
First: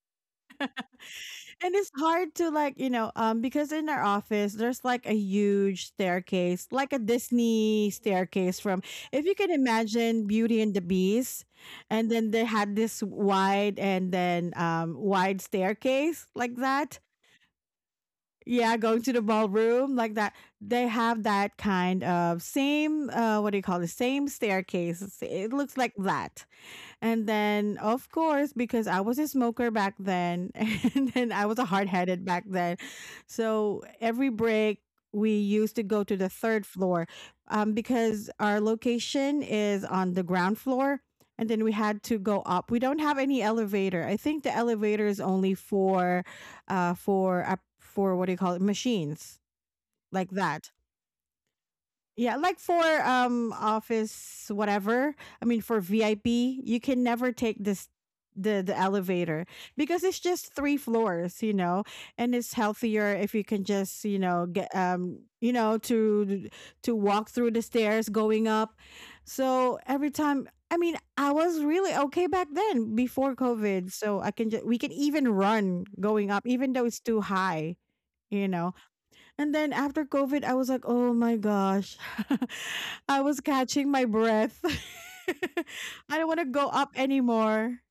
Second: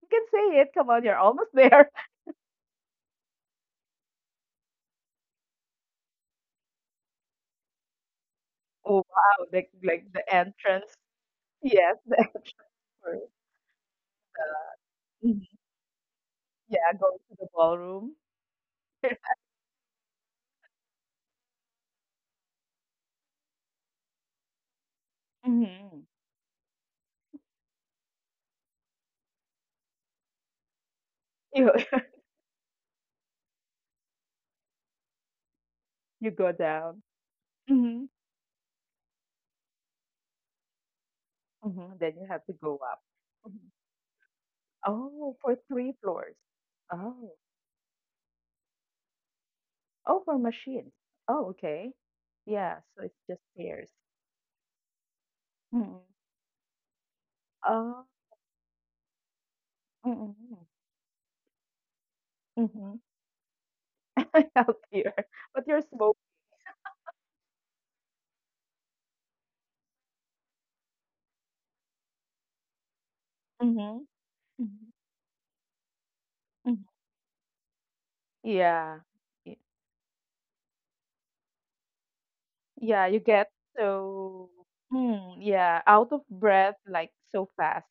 You can say it. Come on, you're almost And there." it's hard to like because in our office there's like a huge staircase, like a Disney staircase. From Oh, if you wow, can like the imagine Beauty and the entrance. Beast, Yes, and the then they entrance. had this for- wide and then wide Mhm. staircase like Yeah, that, going to the ballroom. yeah, going to the ballroom like that. They have that kind of same what do you call it, same staircase. It looks like Hmm. that. And then, of course, because I was a smoker back then, and then I was a hard headed back then. So every break, we used to go to the You go third down. floor Mhm. because our location is on the ground floor. And then we Mhm, had then to you go have to up. We go don't up. have any Mhm. elevator. I think the elevator is Oh, only for 3 for, floors. Oh. For what do you call it, machines Oh, like for that. machines. Oh, okay. Yeah, like Yeah, for so it's just stairs. office whatever. I mean, for Mm. VIP, you can never take this Oh. the elevator, because it's just Mm. 3 floors, you know, and it's Mhm. healthier if you can just, you know, get Out here, but you're smoking. To walk through the stairs going up. So every time, I mean, I was really okay back then before COVID, Mhm. so I can just we can Mhm. even run going up even though Mhm. it's too high, you know. Yeah. And then after COVID, I was like, oh my gosh, Yeah, you I was get catching my so, breath. mm, yeah, out I of don't want to go breath up like so anymore. fast.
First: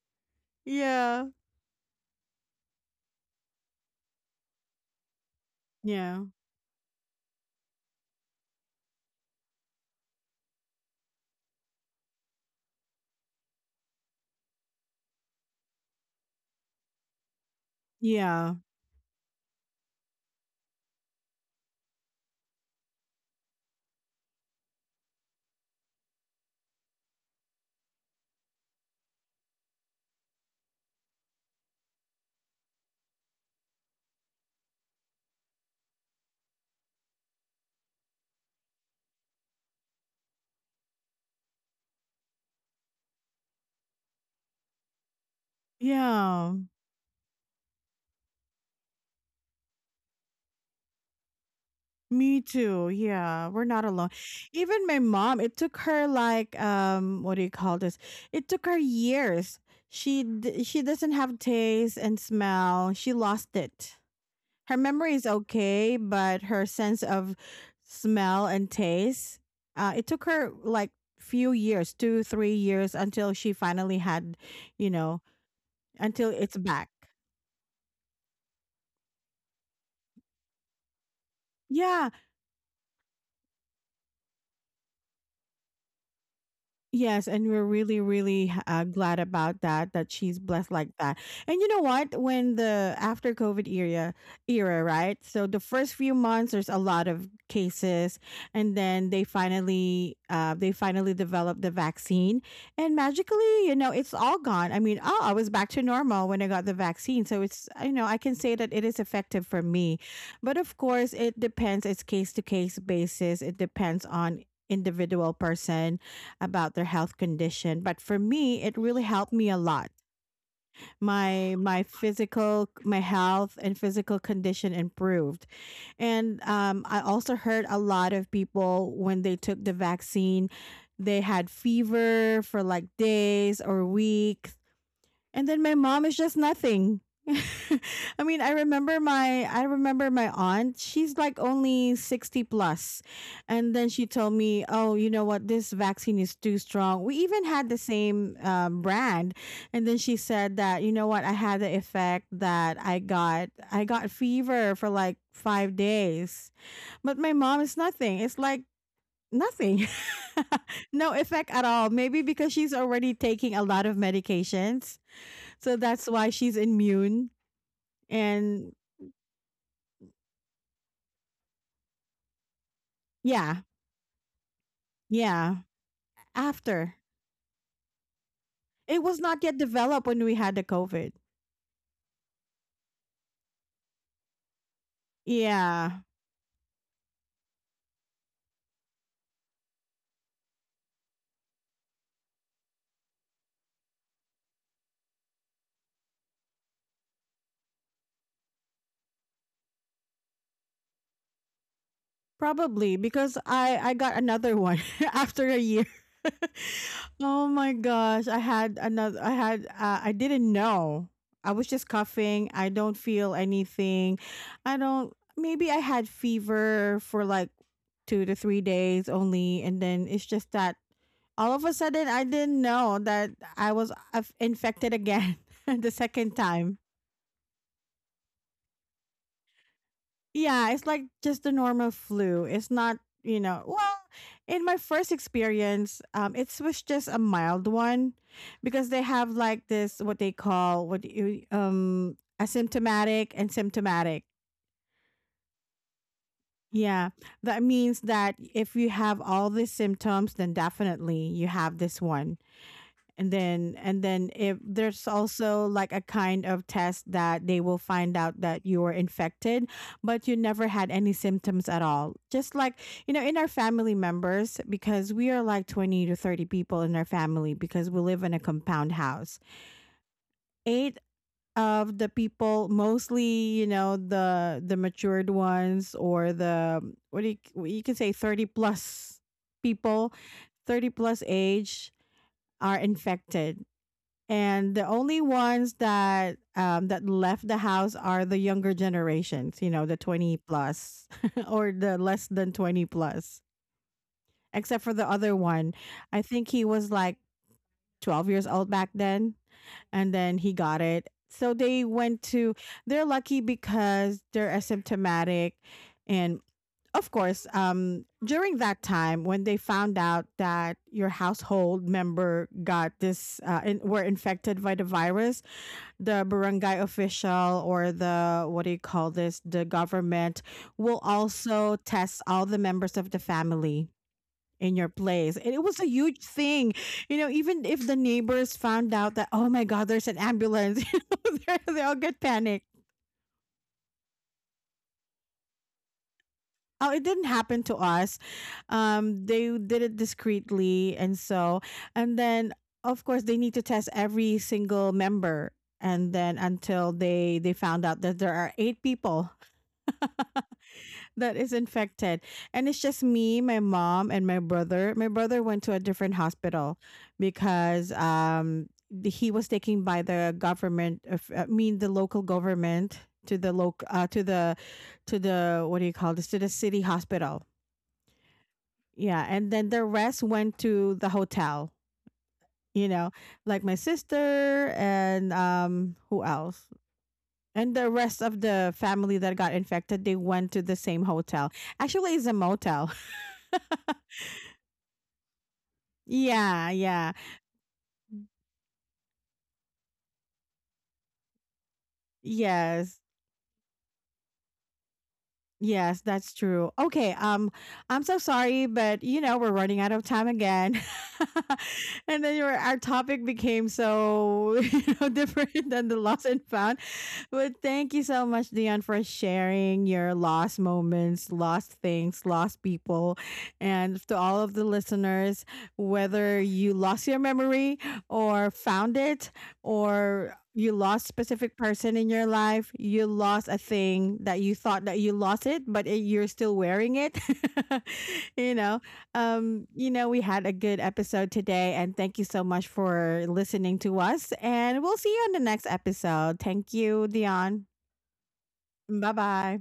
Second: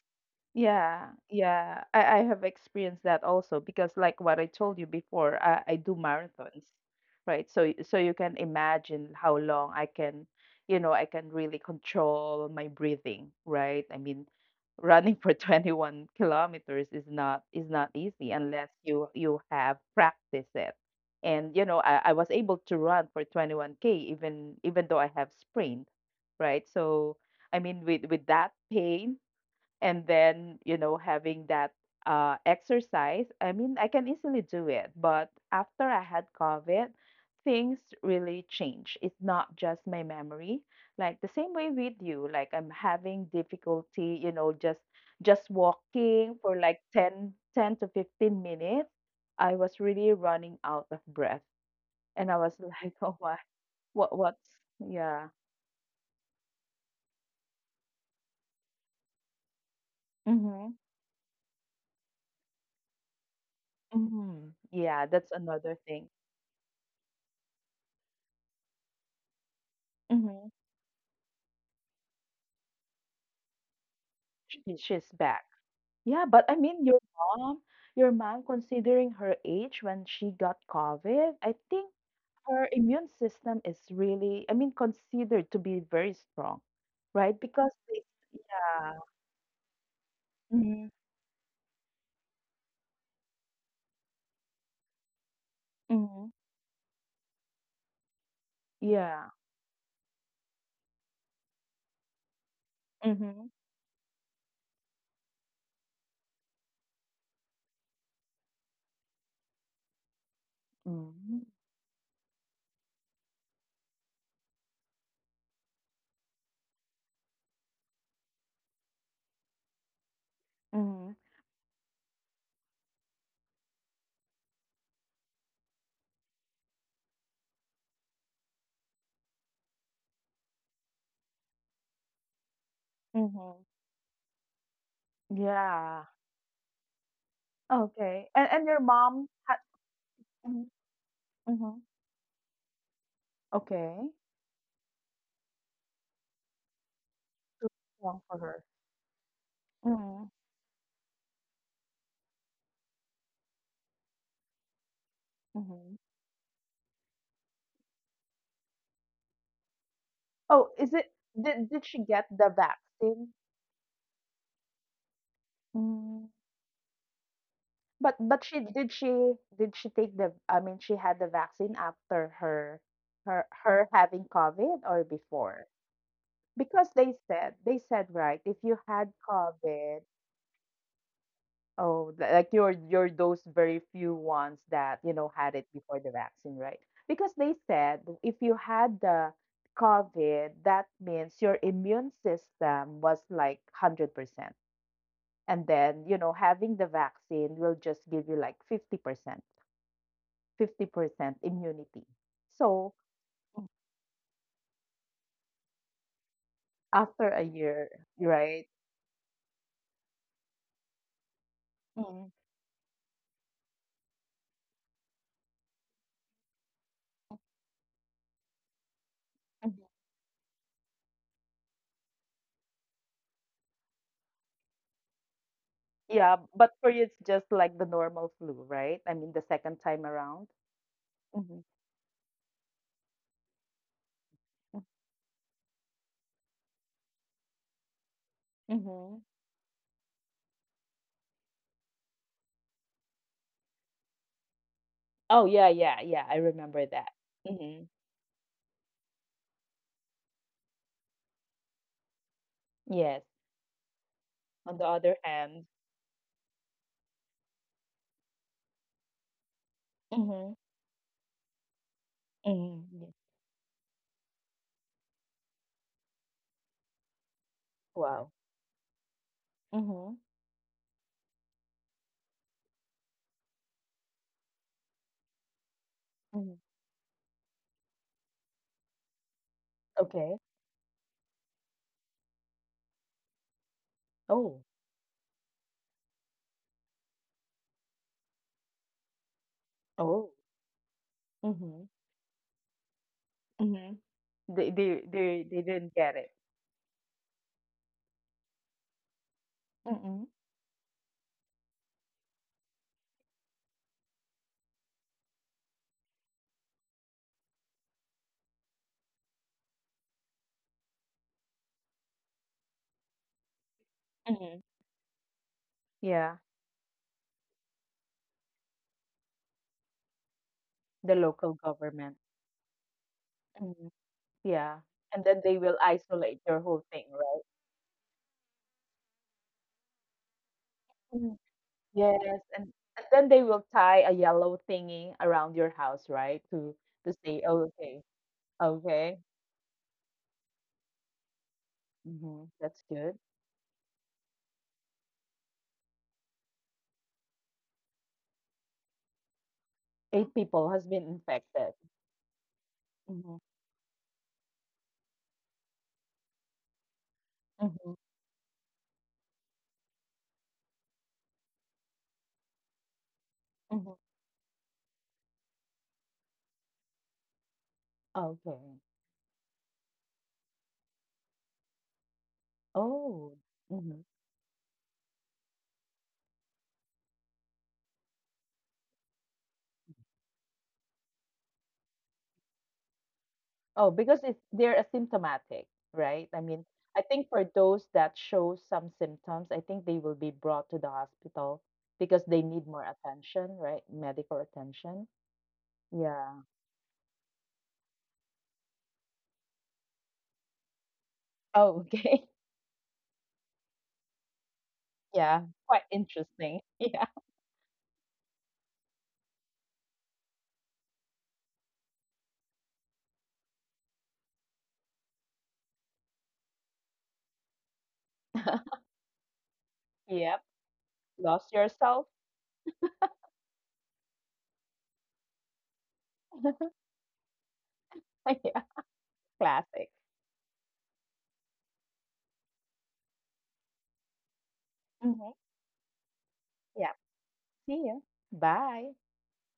Yeah, Yeah. yeah. I have experienced that also, because like what I told you before, I do Yeah. marathons, right? So so you can imagine how long I can really control my breathing, right? I mean, running for 21 kilometers is not easy Yeah. unless you have practiced it. And you know, I was able to run for 21K even though I have sprained, right? So I mean, with that pain, and then, you know, having that, exercise, I mean, I can easily do it. But after I had COVID, things really change. It's not just my memory, like the same way with you. Like I'm having difficulty, just walking Yeah. for like ten to 15 minutes. I was really running out of breath. And I Me was too. like, "Oh my, Yeah. We're not alone. what what's Even my yeah." mom, it took her like what do you call this? It took her years. Mhm. She doesn't have taste and smell. She lost it. Mhm. Her Yeah, memory is that's another okay, thing. but her sense of smell and taste, it took Mhm. her like few years, two, 3 years until she finally had, She, you she's know, back. Yeah, until but I it's mean back. your mom, your mom, considering her age when she got COVID, I think Yeah. her immune system is really, I mean, considered to be very strong, Yes, right? and we're Because really, really yeah. glad about that. That she's Uh, blessed mhm, like that. And you know what? When the after COVID era, right? So the first few mhm. months, there's a lot of cases, and then Yeah. They finally developed the vaccine, and Mhm. magically, you know, it's all gone. I mean, oh, I was back to normal when I got the vaccine. So it's, you know, I can say that it is effective for me, but of course, it Mhm. depends. It's case to case basis. It depends on individual person about their health condition, but for me it really helped me a lot. Mhm. My physical, my health and physical condition improved. And I also heard a lot of people when they took the vaccine, they had fever for like days Mhm. or weeks, and then my Yeah. mom is just nothing. I Okay. mean, And your mom had I remember my aunt. She's like mhm. only 60 plus. And then Okay. she told me, "Oh, you know what? This vaccine is too strong." We even Too had the strong for same her. Brand. And then she Mm. said that, "You know what? I had the effect that I got fever for like 5 Mhm. days." But my mom is nothing. It's like nothing. Oh, is No it, effect at did all. she Maybe get the because she's already vaccine? taking a lot of medications, so that's Mm. why she's immune. But she And did, she did she take the I mean, she had the vaccine after her, yeah, her having COVID, or yeah. before? Because After they said, right, if you it had was not yet COVID. developed when we had the COVID. Oh, li- like you're those very few ones that, you know, had it before Yeah. the vaccine, right? Because they said if you had the COVID, that means your immune system was like 100%. And then, you know, having the vaccine will just give you like 50%, 50% immunity. So Probably because I got another one after a year. after a Oh my year, gosh, right? I had I didn't know. I was just Mm. coughing. I don't feel anything. I don't, maybe I had fever for like 2 to 3 days only, and Hmm. then it's just that all of a sudden I didn't know that I was infected again the second Yeah, but time. for you, it's just like the normal flu, right? I mean, the second time around. Yeah, it's like just the normal flu. It's not, you know, well, in my first experience, it was just a mild one because they Mm-hmm. have like this what they call, what you asymptomatic and symptomatic. Oh, yeah, yeah, yeah, I remember that. Yeah. That Mhm. means that if you have all these symptoms, then definitely you have this one. Yes. And then if On the there's other hand, also like a kind of test that they will find out that you were infected but you mhm, never had any symptoms at all, just like mhm, yeah. you know. In our family members, because we are like 20 to 30 people in our family, because we live Wow. in a compound house, Mhm, 8 of the people, mostly, you know, the matured ones, or mhm. the what do you, you can say 30 plus people, Okay. 30 plus age, are infected. Oh, And the only ones that that left the house are the younger generations, you know, the 20 oh. plus or Mhm, the less than 20 plus, mhm. They except for the they other they they one. didn't I get it. think he was like 12 years old back then, and Mhm, then he got it, so they went to, they're lucky because they're asymptomatic. And of course, during that time, when they found out that your household member got this were infected mhm. by the virus, the Yeah, barangay official, or the what do you call this, the government, will the local also test government. all the members of the family Mhm, in yeah, your and place. then And it they was will a huge isolate your thing, whole thing, you know, right? even if the neighbors found out that oh my god, there's an ambulance, you know, Mhm. They all get Yes, panicked. And then they will tie a yellow thingy around your house, right? Oh, it To didn't say, happen "Oh, to okay, us. okay." They did it discreetly. And so, and then Mhm, that's of course good. they need to test every single member. And then until they found out that there are 8 people 8 people has been that is infected. infected. And it's just me, Mhm, my mom, and my brother. My brother went to a different hospital because mhm, he was taken by the government of, I mean, the local government, to the loc mhm. To the what do you call this, to the city hospital. Okay. Yeah, and then the rest went to the hotel, you know, Oh. like my Mhm. sister and who else? And the rest of the family that got infected, they went to the same hotel. Actually, it's a motel. Oh, because it's they're asymptomatic, right? I Yeah, mean, I yeah. think for those that show some symptoms, I think they will be brought to the hospital because they need more Yes. attention, right? Medical attention. Yes, that's Yeah. true. Okay, I'm so sorry, but you know, we're running out of time again. Oh, And okay. then your our topic became so, you know, Yeah. different Quite than the lost and interesting. found. Yeah. But thank you so much, Dion, for sharing your lost moments, lost things, lost people. And to all of the listeners, whether you lost your memory or found it, or Yep. you lost Lost specific person in yourself. your life, you lost a thing that you thought that you lost it but it, you're still wearing it. You Yeah. know, you Classic. know, we had a good episode today, and thank you so much for listening to us, and we'll see you Hmm. on the next episode. Thank Yeah. you, Dion. See you. Bye. Bye bye.